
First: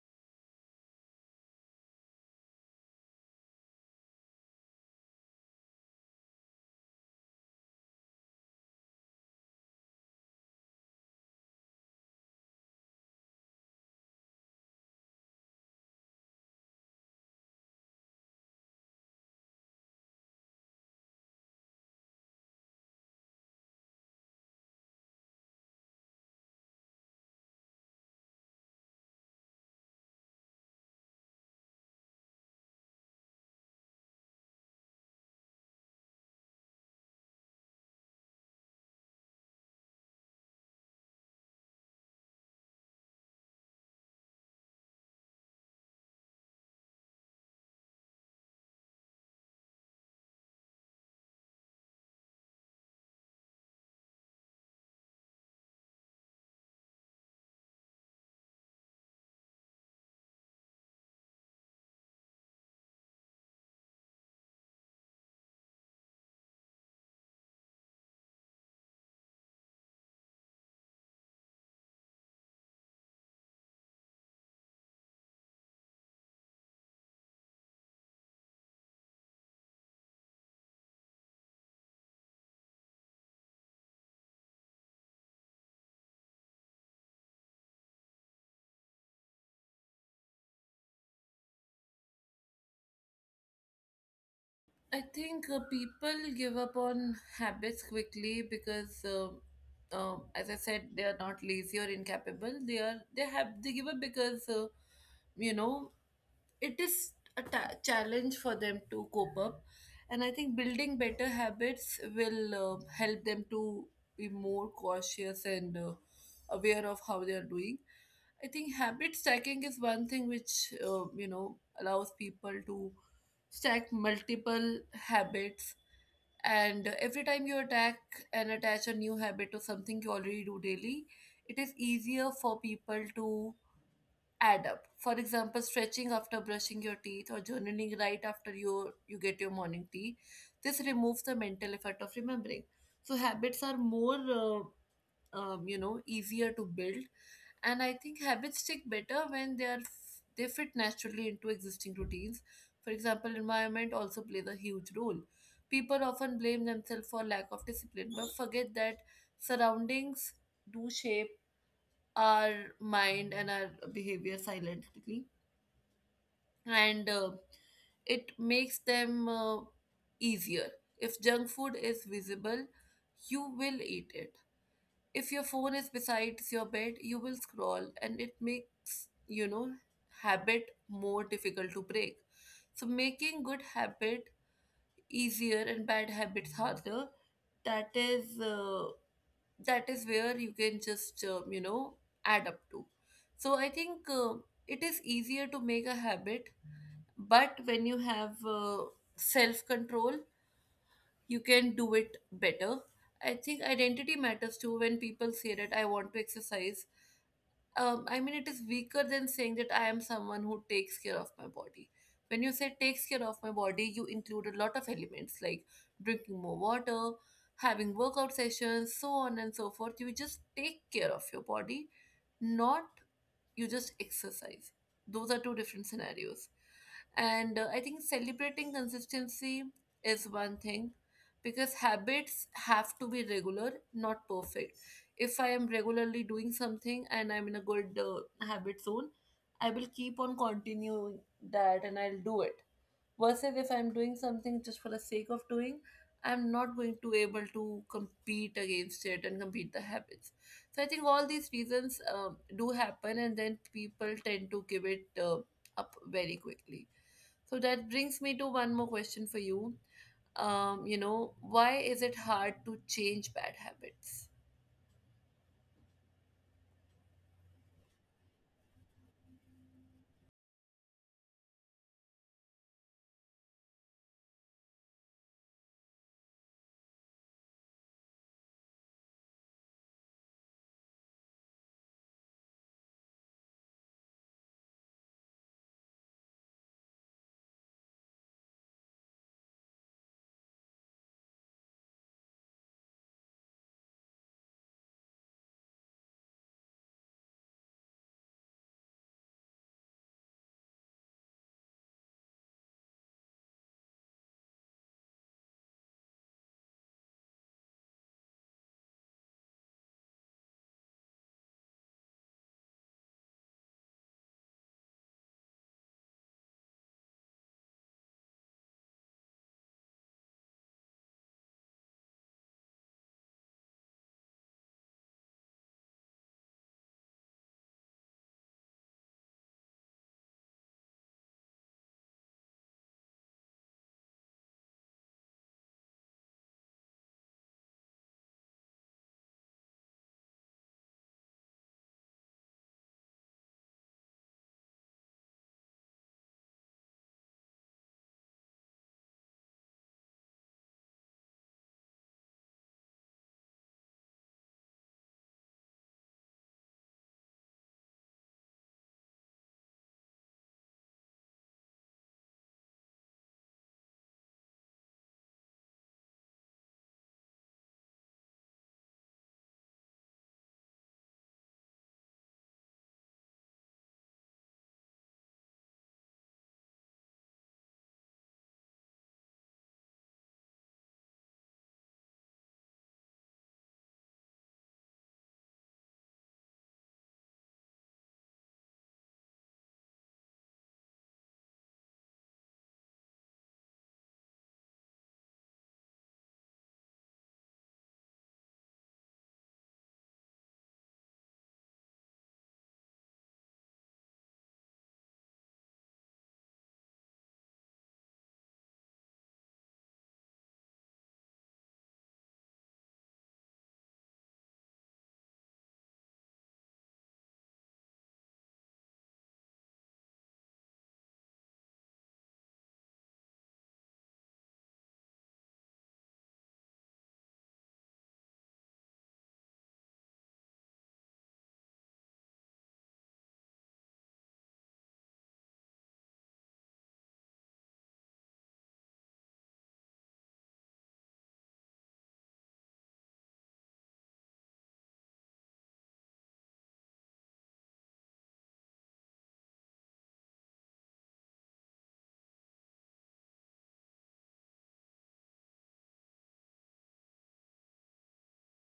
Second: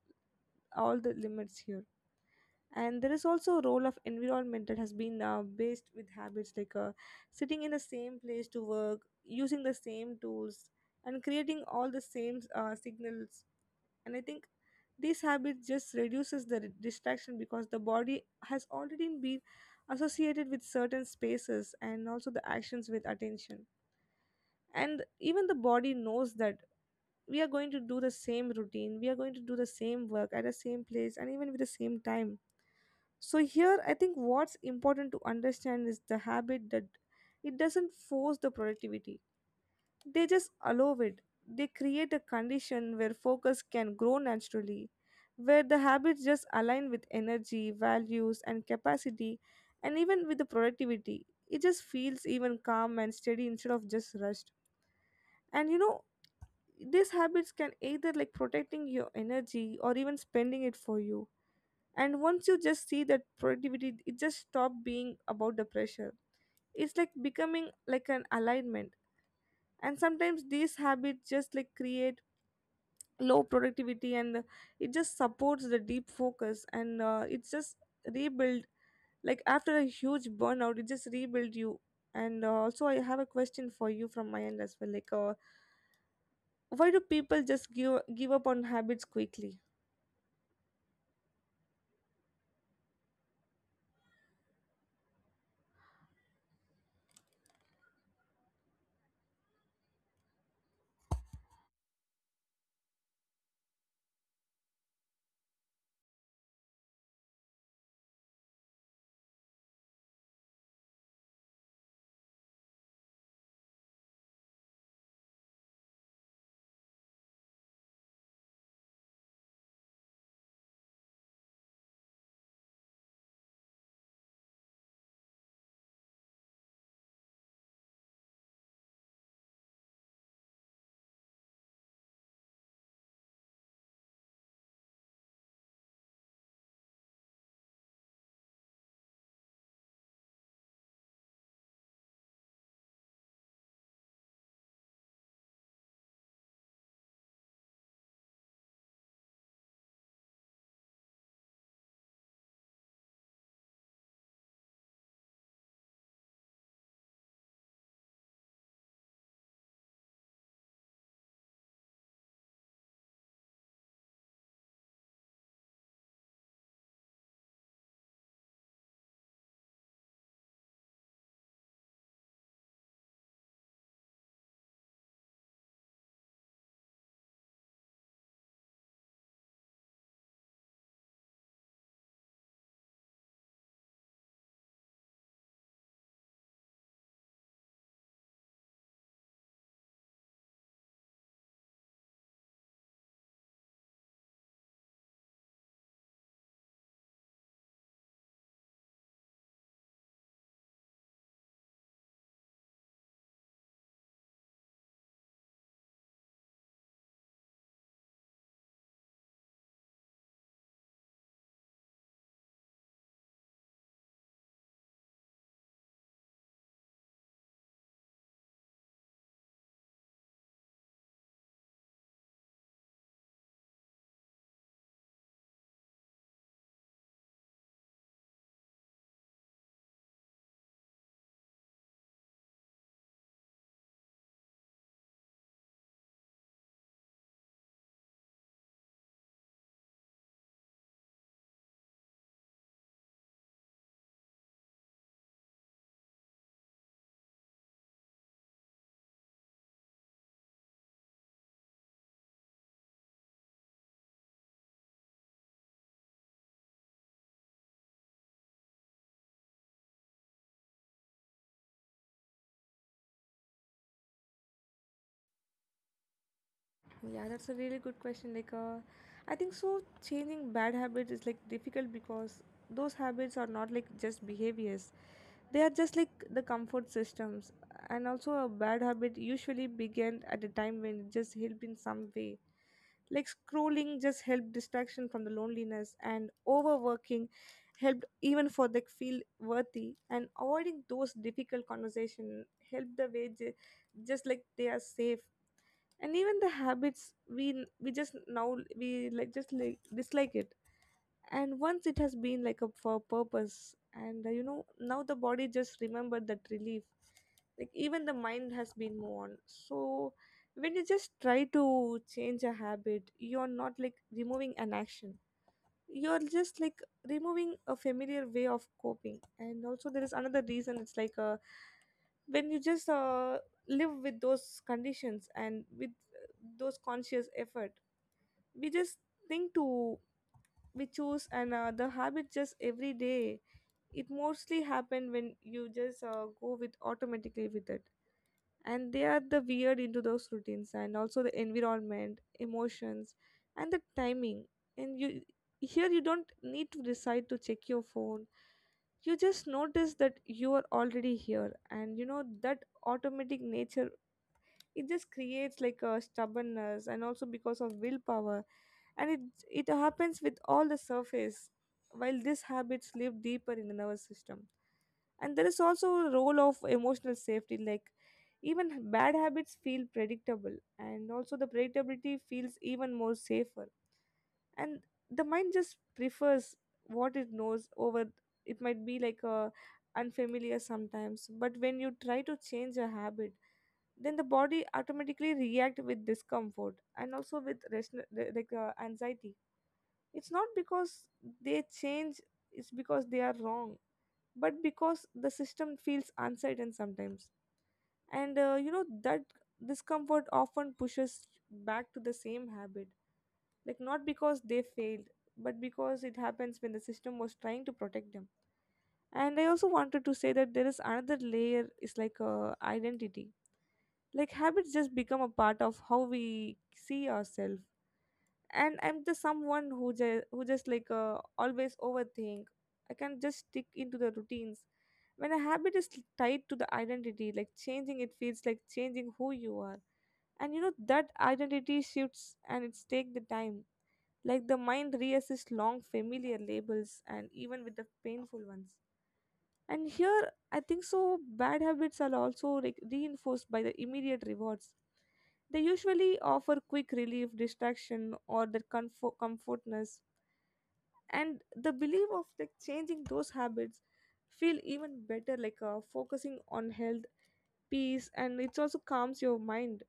[SPEAKER 1] All the limits here. And there is also a role of environment that has been based with habits. Like, sitting in the same place to work, using the same tools, and creating all the same signals. And I think these habits just reduces the distraction because the body has already been associated with certain spaces, and also the actions with attention. And even the body knows that we are going to do the same routine, we are going to do the same work at the same place and even with the same time. So here I think what's important to understand is the habit that it doesn't force the productivity. They just allow it. They create a condition where focus can grow naturally, where the habits just align with energy, values and capacity and even with the productivity. It just feels even calm and steady instead of just rushed. And you know, these habits can either like protecting your energy or even spending it for you. And once you just see that, productivity it just stopped being about the pressure, it's like becoming like an alignment. And sometimes these habits just like create low productivity, and it just supports the deep focus, and it's just rebuild, like after a huge burnout it just rebuild you. And also I have a question for you from my end as well, like, why do people just give up on habits quickly?
[SPEAKER 2] I think people give up on habits quickly because, as I said, they are not lazy or incapable. They are they have they give up because you know it is a challenge for them to cope up, and I think building better habits will help them to be more cautious and aware of how they are doing. I think habit stacking is one thing which allows people to stack multiple habits, and every time you attack and attach a new habit to something you already do daily, it is easier for people to add up. For example, stretching after brushing your teeth or journaling right after you get your morning tea. This removes the mental effort of remembering. So habits are more easier to build, and I think habits stick better when they are they fit naturally into existing routines. For example, environment also plays a huge role. People often blame themselves for lack of discipline but forget that surroundings do shape our mind and our behavior silently, and it makes them easier. If junk food is visible, you will eat it. If your phone is besides your bed, you will scroll, and it makes, habit more difficult to break. So making good habit easier and bad habits harder, that is uh, that is where you can just add up to. So I think it is easier to make a habit, but when you have self control, you can do it better. I think identity matters too. When people say that I want to exercise, I mean, it is weaker than saying that I am someone who takes care of my body. When you say takes care of my body, you include a lot of elements like drinking more water, having workout sessions, so on and so forth. You just take care of your body, not you just exercise. Those are two different scenarios. And I think celebrating consistency is one thing because habits have to be regular, not perfect. If I am regularly doing something and I'm in a good habit zone, I will keep on continuing that and I'll do it, versus if I'm doing something just for the sake of doing, I'm not going to able to compete against it and compete the habits. So I think all these reasons do happen, and then people tend to give it up very quickly. So that brings me to one more question for you. You know Why is it hard to change bad habits?
[SPEAKER 1] Oh, yeah, that's a really good question. Like, I think so. Changing bad habits is like difficult because those habits are not like just behaviors. They are just like the comfort systems. And also a bad habit usually began at a time when it just helped in some way. Like, scrolling just helped distraction from the loneliness, and overworking helped even for the feel worthy, and avoiding those difficult conversation helped the way just like they are safe. And even the habits we just now we like just like dislike it. And once it has been like a for purpose, and you know, now the body just remember that relief, like even the mind has been moved on. So when you just try to change a habit, you're not like removing an action, you're just like removing a familiar way of coping. And also there is another reason. It's like, when you just live with those conditions, and with those conscious effort, we just think to we choose, and the habit just every day. It mostly happen when you just go with automatically with it, and they are the weird into those routines, and also the environment, emotions and the timing. And you, here you don't need to decide to check your phone, you just notice that you are already here, and you know that automatic nature, it just creates like a stubbornness, and also because of willpower. And it happens with all the surface, while these habits live deeper in the nervous system. And there is also a role of emotional safety. Like, even bad habits feel predictable, and also the predictability feels even more safer. And the mind just prefers what it knows over, it might be like a unfamiliar sometimes. But when you try to change a habit, then the body automatically react with discomfort, and also with like anxiety. It's not because they change, it's because they are wrong, but because the system feels uncertain sometimes. And you know, that discomfort often pushes back to the same habit. Like, not because they failed, but because it happens when the system was trying to protect them. And I also wanted to say that there is another layer, is like identity. Like, habits just become a part of how we see ourselves. And I'm just someone who just like always overthink, I can just stick into the routines. When a habit is tied to the identity, like changing it feels like changing who you are. And you know that identity shifts, and it's take the time. Like, the mind reassists long familiar labels, and even with the painful ones. And here I think so bad habits are also reinforced by the immediate rewards. They usually offer quick relief, distraction or the comfort comfortness. And the belief of like changing those habits feel even better, like focusing on health, peace, and it also calms your mind.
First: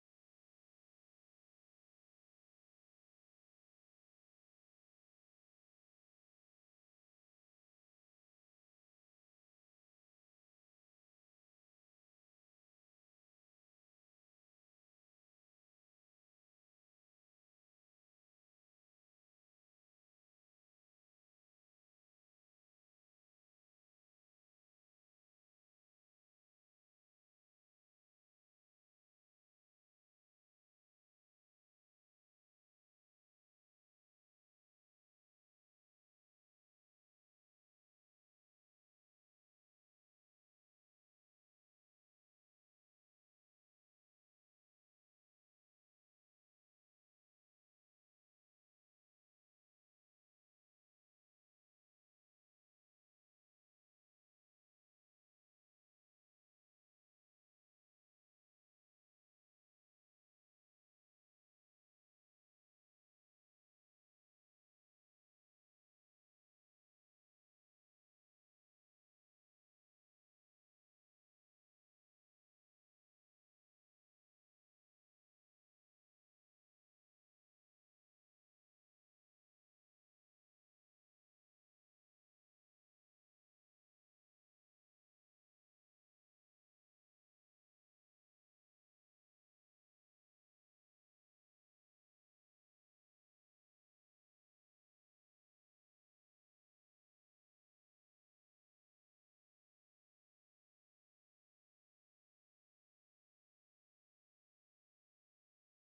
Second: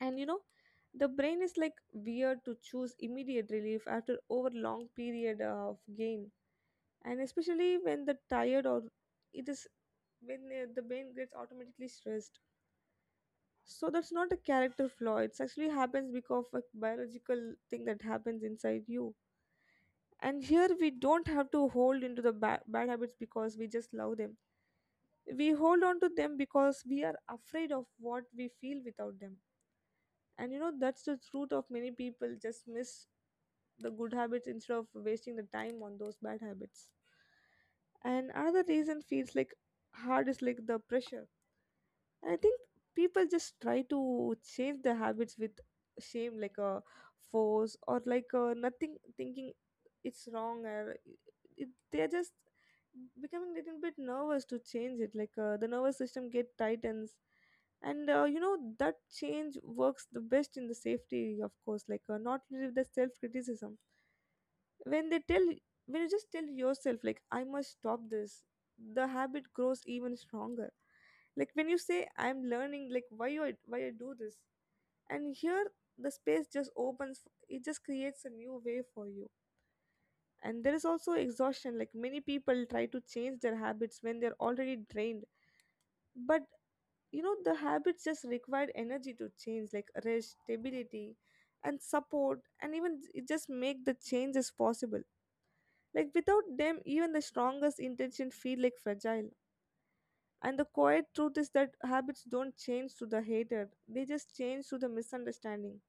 [SPEAKER 1] And you know, the brain is like weird to choose immediate relief after over long period of gain, and especially when the tired, or it is when the brain gets automatically stressed. So that's not a character flaw, it's actually happens because of a biological thing that happens inside you. And here we don't have to hold into the bad habits because we just love them, we hold on to them because we are afraid of what we feel without them. And you know, that's the root of many people just miss the good habits instead of wasting the time on those bad habits. And another reason feels like hard is like the pressure. I think people just try to change their habits with shame, like a force, or like nothing, thinking it's wrong. Or it, they're just becoming a little bit nervous to change it. Like, the nervous system get tightens. And you know that change works the best in the safety, of course. Like, not with the self criticism. When they tell, when you just tell yourself like I must stop this, the habit grows even stronger. Like, when you say I'm learning like why you, why I do this. And here the space just opens, it just creates a new way for you. And there is also exhaustion, like many people try to change their habits when they're already drained. But you know, the habits just require energy to change, like rest, stability and support, and even it just make the changes possible. Like without them, even the strongest intention feel like fragile. And the quiet truth is that habits don't change through the hatred; they just change through the misunderstanding.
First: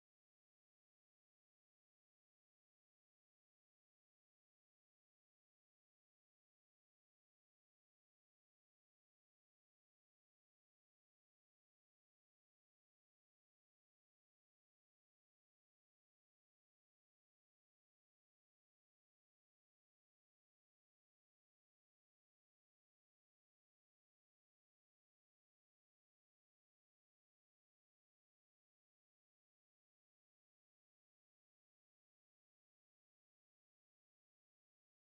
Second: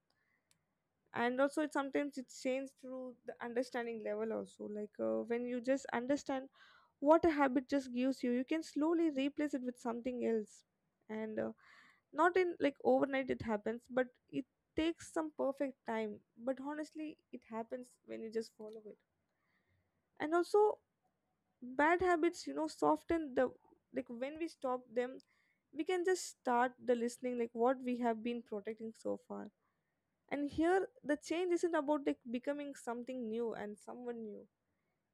[SPEAKER 1] And also, it sometimes it changes through the understanding level also. Like, when you just understand what a habit just gives you, you can slowly replace it with something else. And not in like overnight it happens, but it takes some perfect time. But honestly, it happens when you just follow it. And also, bad habits soften the like when we stop them, we can just start the listening like what we have been protecting so far. And here the change isn't about like becoming something new and someone new,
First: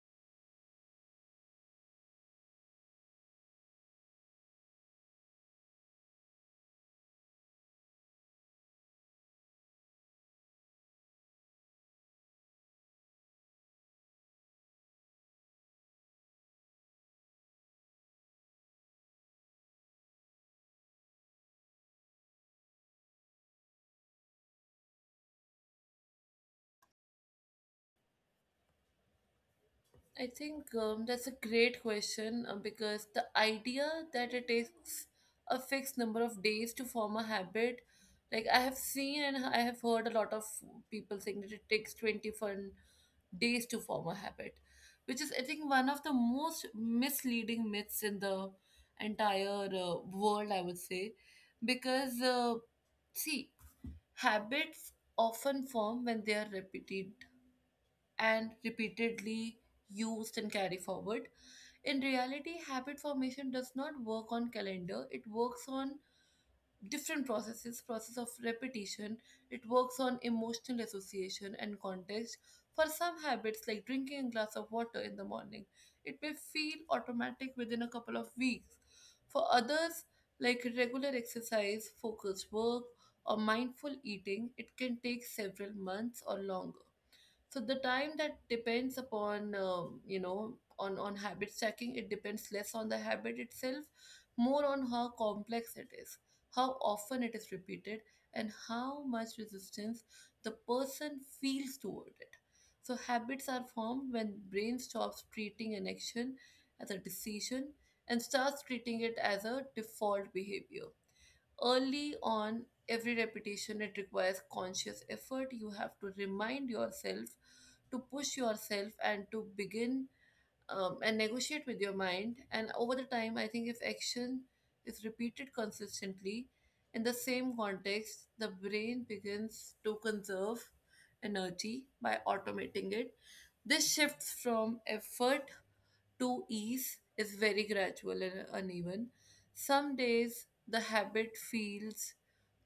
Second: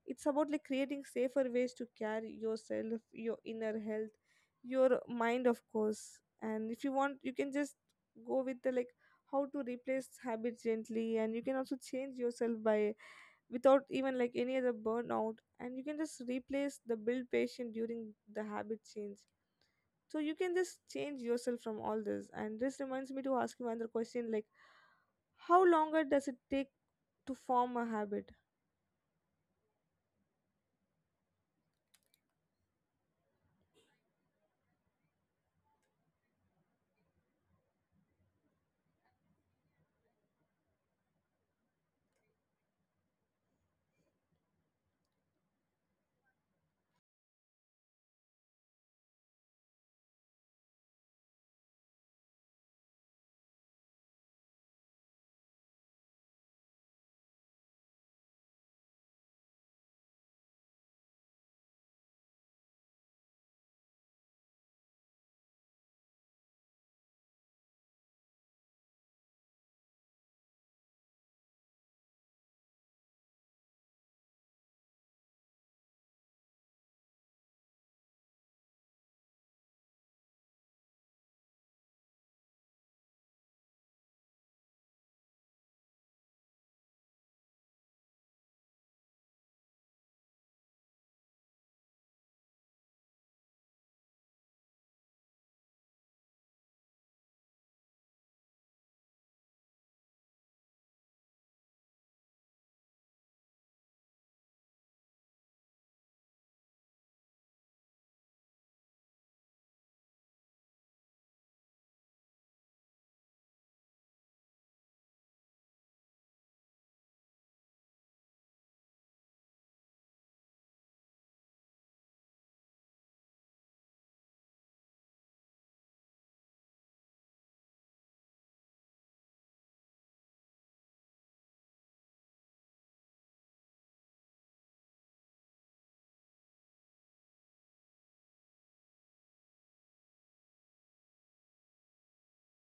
[SPEAKER 1] it's about like creating safer ways to care yourself, your inner health, your mind, of course. And if you want, you can just go with the like how to replace habits gently, and you can also change yourself by, without even like any other burnout, and you can just replace the build patient during the habit change. So you can just change yourself from all this, and this reminds me to ask you another question, like how longer does it take to form a habit?
[SPEAKER 2] I think that's a great question because the idea that it takes a fixed number of days to form a habit, like I have seen and I have heard a lot of people saying that it takes 21 days to form a habit, which is, I think, one of the most misleading myths in the entire world, I would say. Because, see, habits often form when they are repeated and repeatedly used and carry forward. In reality, habit formation does not work on calendar. It works on different processes, process of repetition. It works on emotional association and context. For some habits, like drinking a glass of water in the morning, it may feel automatic within a couple of weeks. For others, like regular exercise, focused work, or mindful eating, it can take several months or longer. So the time that depends upon, on habit stacking. It depends less on the habit itself, more on how complex it is, how often it is repeated, and how much resistance the person feels toward it. So habits are formed when brain stops treating an action as a decision and starts treating it as a default behavior. Early on, every repetition it requires conscious effort. You have to remind yourself, to push yourself, and to begin, and negotiate with your mind. And over the time, I think if action is repeated consistently in the same context, the brain begins to conserve energy by automating it. This shifts from effort to ease is very gradual and uneven. Some days the habit feels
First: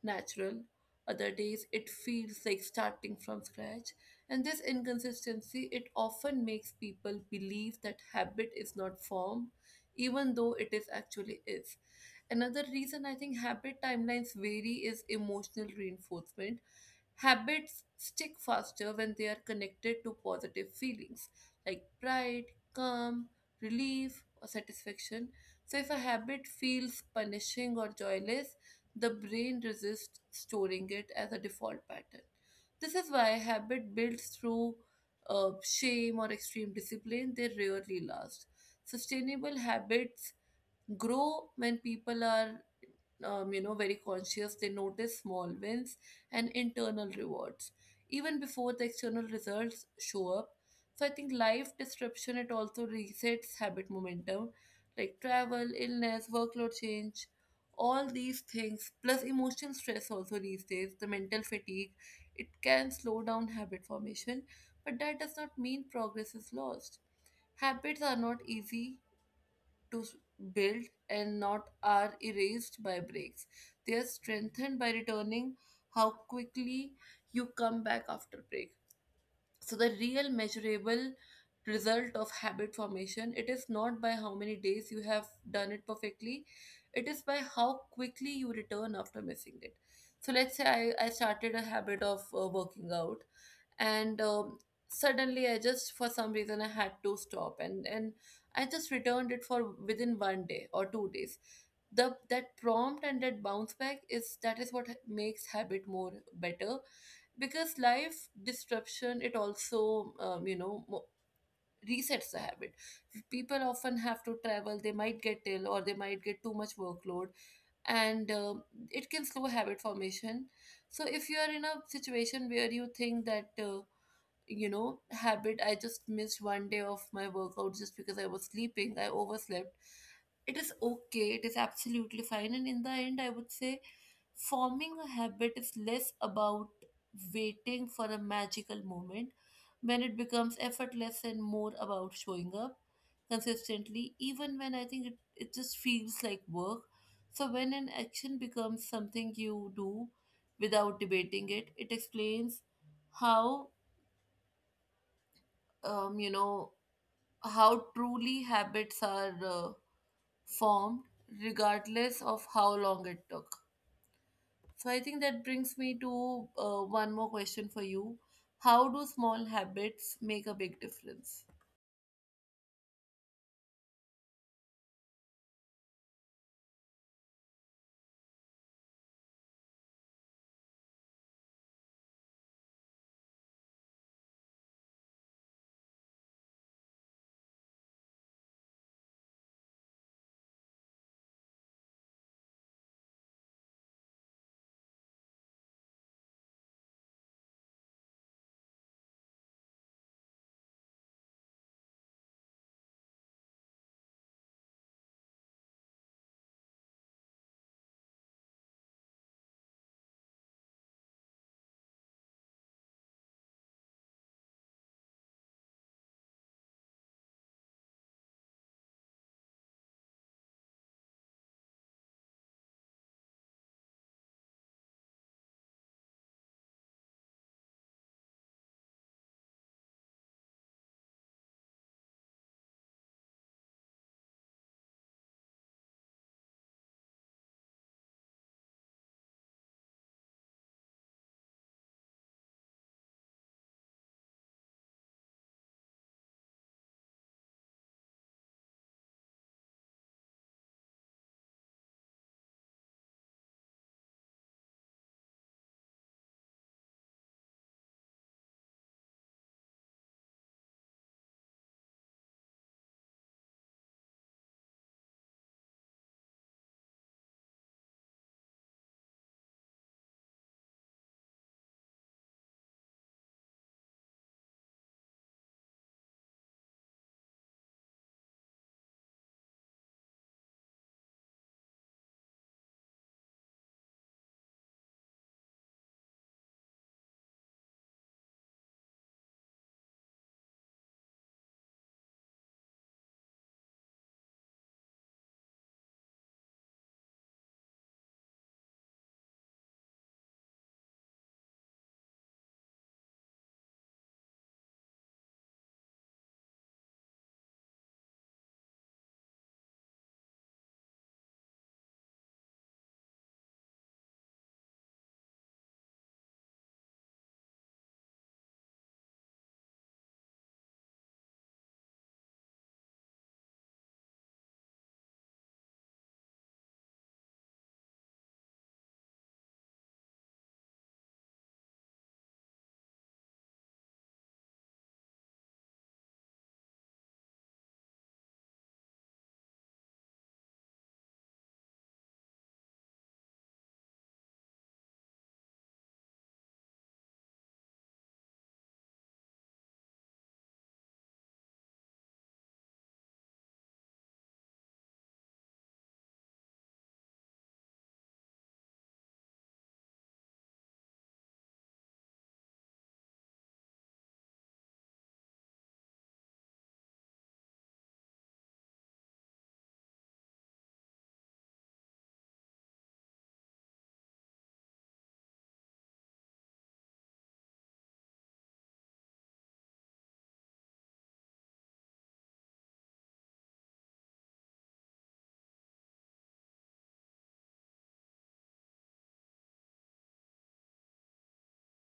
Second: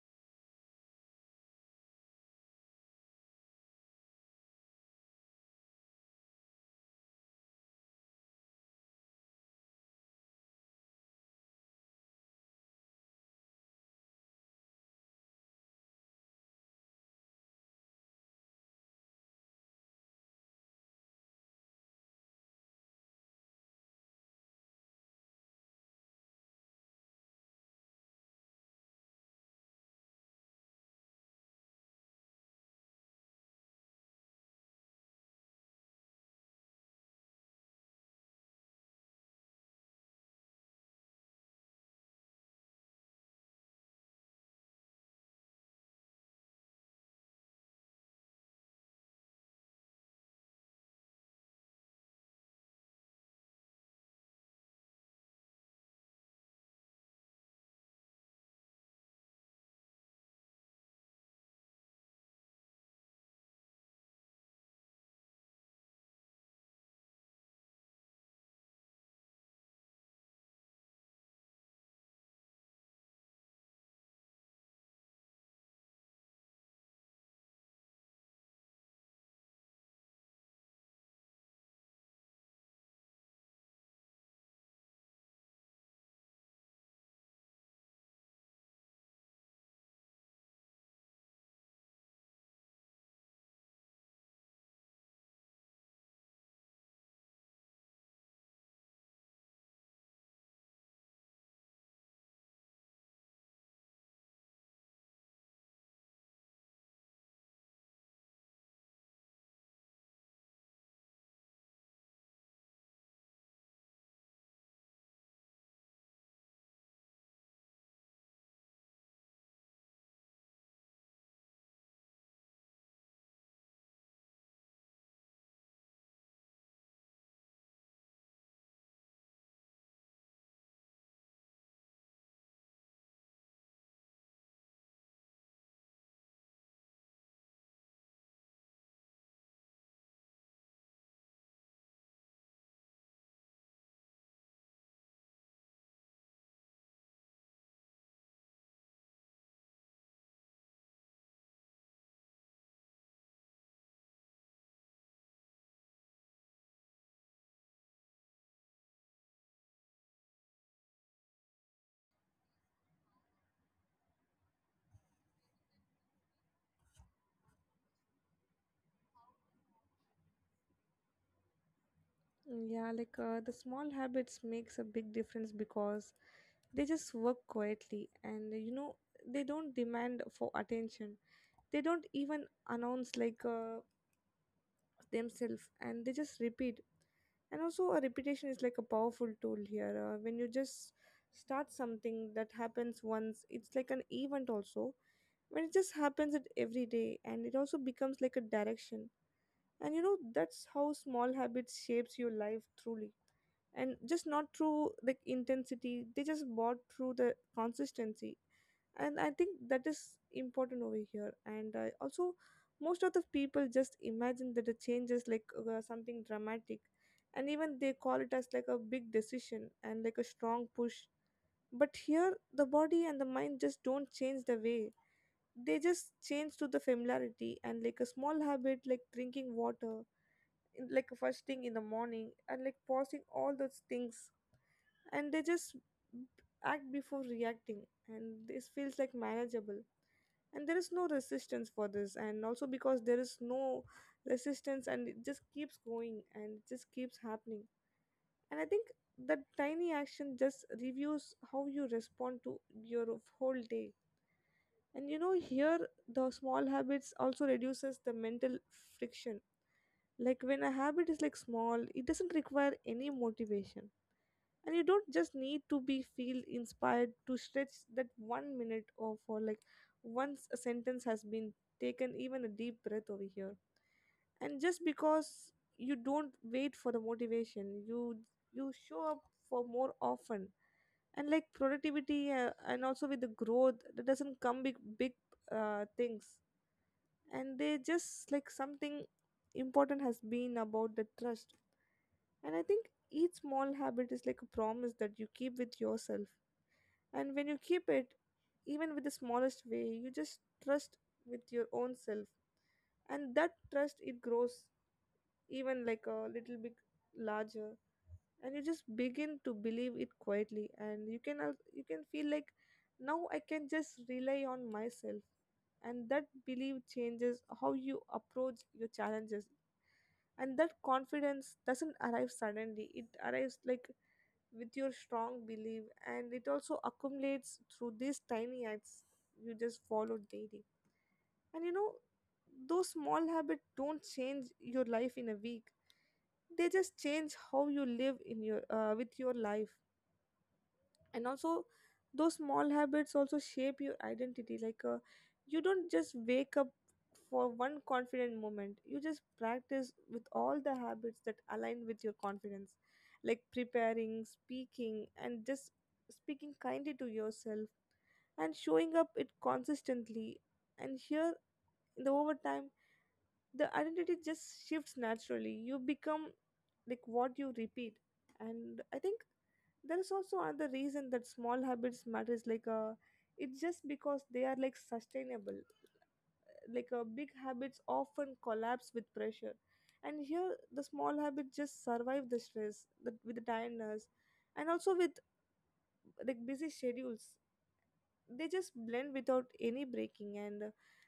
[SPEAKER 2] natural, other days it feels like starting from scratch. And this inconsistency, it often makes people believe that habit is not formed, even though it is actually is. Another reason I think habit timelines vary is emotional reinforcement. Habits stick faster when they are connected to positive feelings like pride, calm, relief, or satisfaction. So, if a habit feels punishing or joyless, the brain resists storing it as a default pattern. This is why habit built through shame or extreme discipline, they rarely last. Sustainable habits grow when people are very conscious. They notice small wins and internal rewards even before the external results show up. So I think life disruption, it also resets habit momentum, like travel, illness, workload change, all these things plus emotional stress. Also, these days the mental fatigue, it can slow down habit formation, but that does not mean progress is lost. Habits are not easy to build, and not are erased by breaks. They are strengthened by returning, how quickly you come back after break. So the real measurable result of habit formation, it is not by how many days you have done it perfectly. It is by how quickly you return after missing it. So let's say I started a habit of working out, and suddenly I just, for some reason, I had to stop, and I just returned it for within one day or 2 days. The that prompt and that bounce back, is what makes habit more better, because life disruption, it also, resets the habit. People often have to travel, they might get ill, or they might get too much workload, and it can slow habit formation. So if you are in a situation where you think that, habit. I just missed one day of my workout just because I was sleeping. I overslept. It is okay. It is absolutely fine. And in the end, I would say forming a habit is less about waiting for a magical moment when it becomes effortless, and more about showing up consistently, even when I think it just feels like work. So, when an action becomes something you do without debating it, it explains how um, you know, how truly habits are formed, regardless of how long it took. So I think that brings me to one more question for you. How do small habits make a big difference?
[SPEAKER 1] Mm, yeah, like the small habits makes a big difference because they just work quietly, and you know they don't demand for attention. They don't even announce like themselves, and they just repeat. And also, a repetition is like a powerful tool here when you just start something that happens once, it's like an event also. When it just happens it every day, and it also becomes like a direction. And you know that's how small habits shapes your life truly, and just not through like intensity, they just bought through the consistency. And I think that is important over here. And also, most of the people just imagine that a change is like something dramatic, and even they call it as like a big decision and like a strong push. But here the body and the mind just don't change the way, they just change to the familiarity. And like a small habit like drinking water like first thing in the morning, and like pausing all those things, and they just act before reacting. And this feels like manageable, and there is no resistance for this. And also, because there is no resistance, and it just keeps going and it just keeps happening. And I think that tiny action just reviews how you respond to your whole day. And you know, here the small habits also reduces the mental friction, like when a habit is like small, it doesn't require any motivation. And you don't just need to be feel inspired to stretch that 1 minute, or for like once a sentence has been taken, even a deep breath over here. And just because you don't wait for the motivation, you show up for more often. And like productivity, and also with the growth, that doesn't come big big things. And they just like something important has been about the trust. And I think each small habit is like a promise that you keep with yourself. And when you keep it, even with the smallest way, you just trust with your own self. And that trust, it grows even like a little bit larger. And you just begin to believe it quietly. And you can, you can feel like now I can just rely on myself. And that belief changes how you approach your challenges. And that confidence doesn't arrive suddenly. It arrives like with your strong belief, and it also accumulates through these tiny acts you just follow daily. And you know those small habits don't change your life in a week, they just change how you live in your with your life. And also, those small habits also shape your identity, like you don't just wake up for one confident moment, you just practice with all the habits that align with your confidence, like preparing speaking and just speaking kindly to yourself, and showing up it consistently. And here in the over time, the identity just shifts naturally. You become like what you repeat. And I think there is also another reason that small habits matters, like it's just because they are like sustainable. Like big habits often collapse with pressure, and here the small habits just survive the stress, with the tiredness, and also with like busy schedules, they just blend without any breaking. And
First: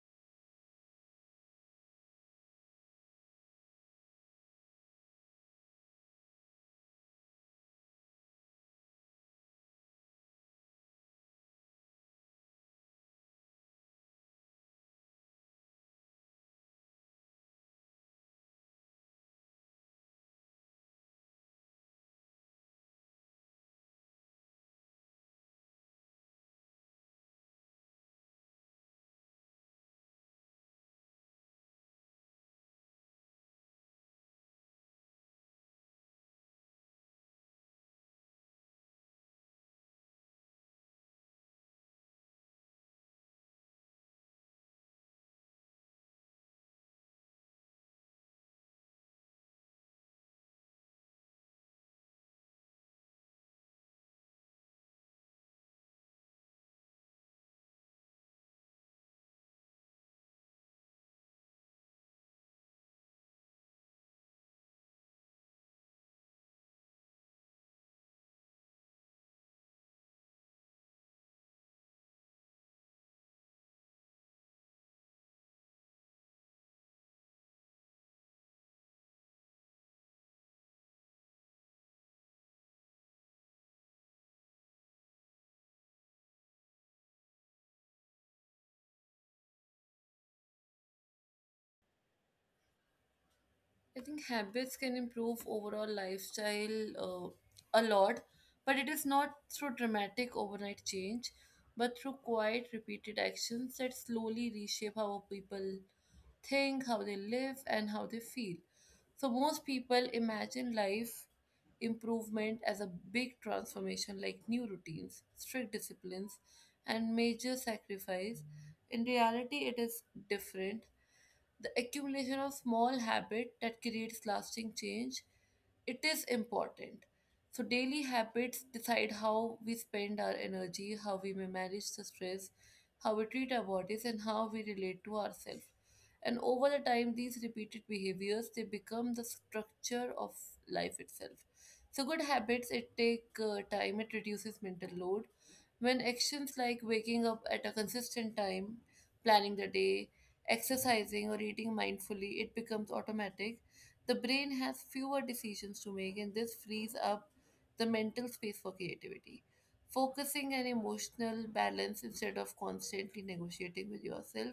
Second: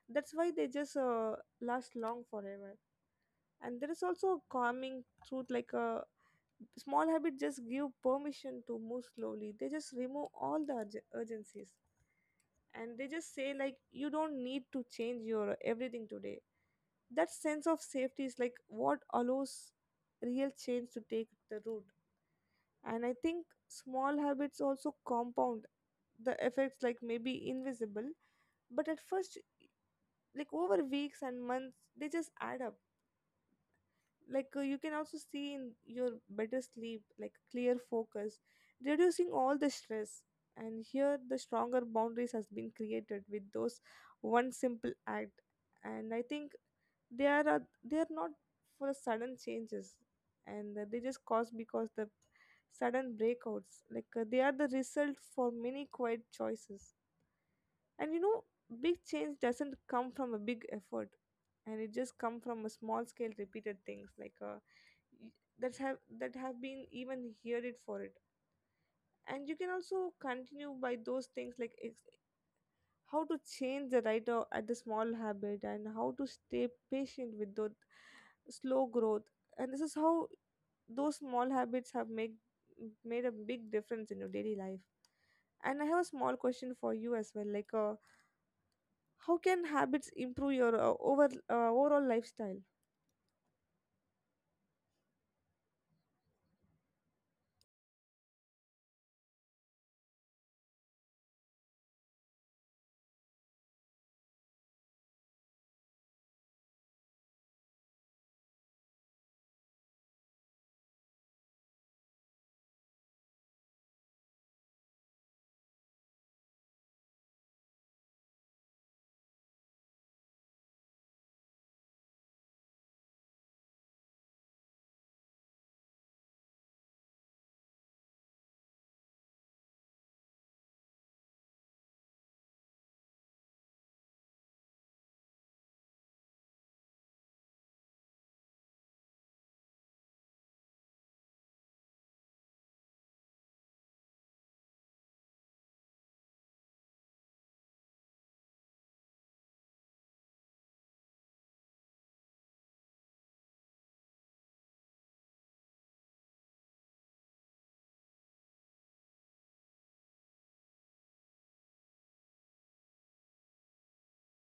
[SPEAKER 1] that's why they just last long forever. And there is also a calming truth, like a small habit just give permission to move slowly, they just remove all the urgencies. And they just say like you don't need to change your everything today. That sense of safety is like what allows real change to take the root. And I think small habits also compound the effects, like maybe invisible, but at first, like over weeks and months, they just add up. Like you can also see in your better sleep, like clear focus, reducing all the stress. And here the stronger boundaries has been created with those one simple act. And I think they are uh, they are not for sudden changes. And they just cause because the sudden breakouts, like they are the result for many quiet choices. And you know big change doesn't come from a big effort, and it just come from a small scale repeated things, like y- that have been even heard it for it. And you can also continue by those things, like how to change the writer at the small habit, and how to stay patient with the slow growth. And this is how those small habits have make made a big difference in your daily life. And I have a small question for you as well, like how can habits improve your overall lifestyle?
[SPEAKER 2] I think habits can improve overall lifestyle a lot, but it is not through dramatic overnight change, but through quiet, repeated actions that slowly reshape how people think, how they live, and how they feel. So most people imagine life improvement as a big transformation like new routines, strict disciplines, and major sacrifice. In reality, it is different. The accumulation of small habit that creates lasting change, it is important. So daily habits decide how we spend our energy, how we may manage the stress, how we treat our bodies, and how we relate to ourselves. And over the time, these repeated behaviors, they become the structure of life itself. So good habits, it take time. It reduces mental load when actions like waking up at a consistent time, planning the day, exercising or eating mindfully, it becomes automatic. The brain has fewer decisions to make, and this frees up the mental space for creativity. Focusing and emotional balance, instead of constantly negotiating with yourself,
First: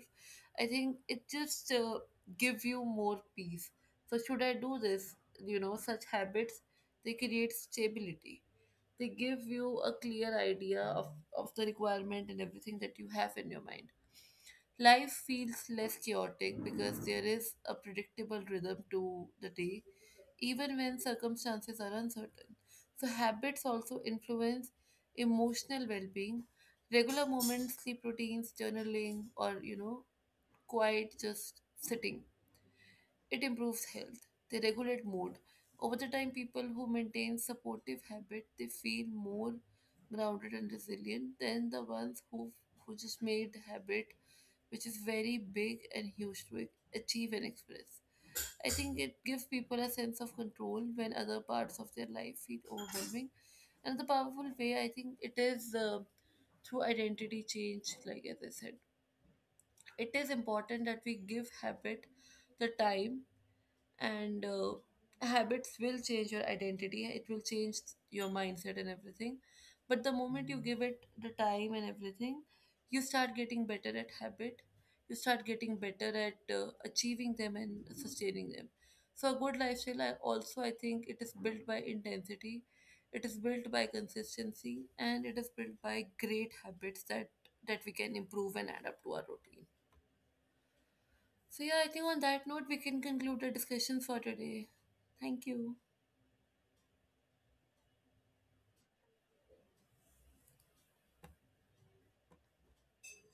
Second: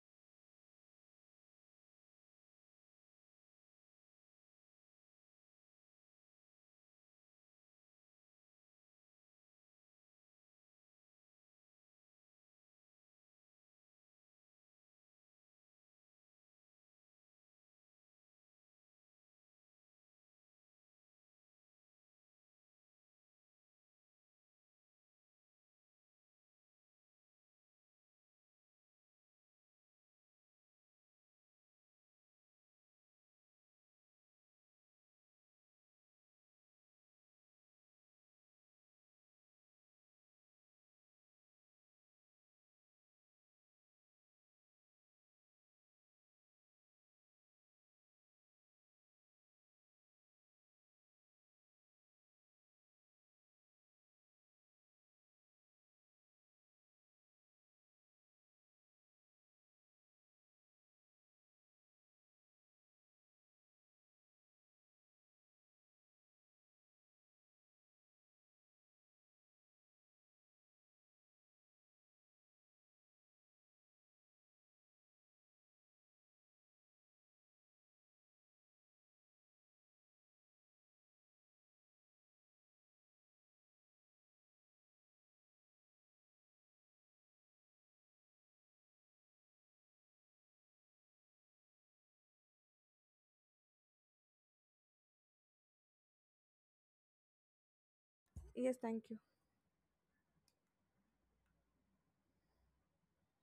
[SPEAKER 2] I think it just gives you more peace. So, should I do this? You know, such habits, they create stability. They give you a clear idea of the requirement and everything that you have in your mind. Life feels less chaotic because there is a predictable rhythm to the day, even when circumstances are uncertain. So, habits also influence emotional well being. Regular moments, sleep routines, journaling, or you know, quiet just sitting. It improves health. They regulate mood. Over the time, people who maintain supportive habit, they feel more grounded and resilient than the ones who just made habit, which is very big and huge to achieve and express. I think it gives people a sense of control when other parts of their life feel overwhelming. And the powerful way, I think it is through identity change, like as I said. It is important that we give habit the time, and habits will change your identity, it will change your mindset and everything. But the moment you give it the time and everything, you start getting better at habit, you start getting better at achieving them and sustaining them. So a good lifestyle, also I think it is built by intensity, it is built by consistency, and it is built by great habits that we can improve and add up to our routine. So yeah, I think on that note we can conclude the discussion for today. Thank you.
[SPEAKER 1] Yes, thank you.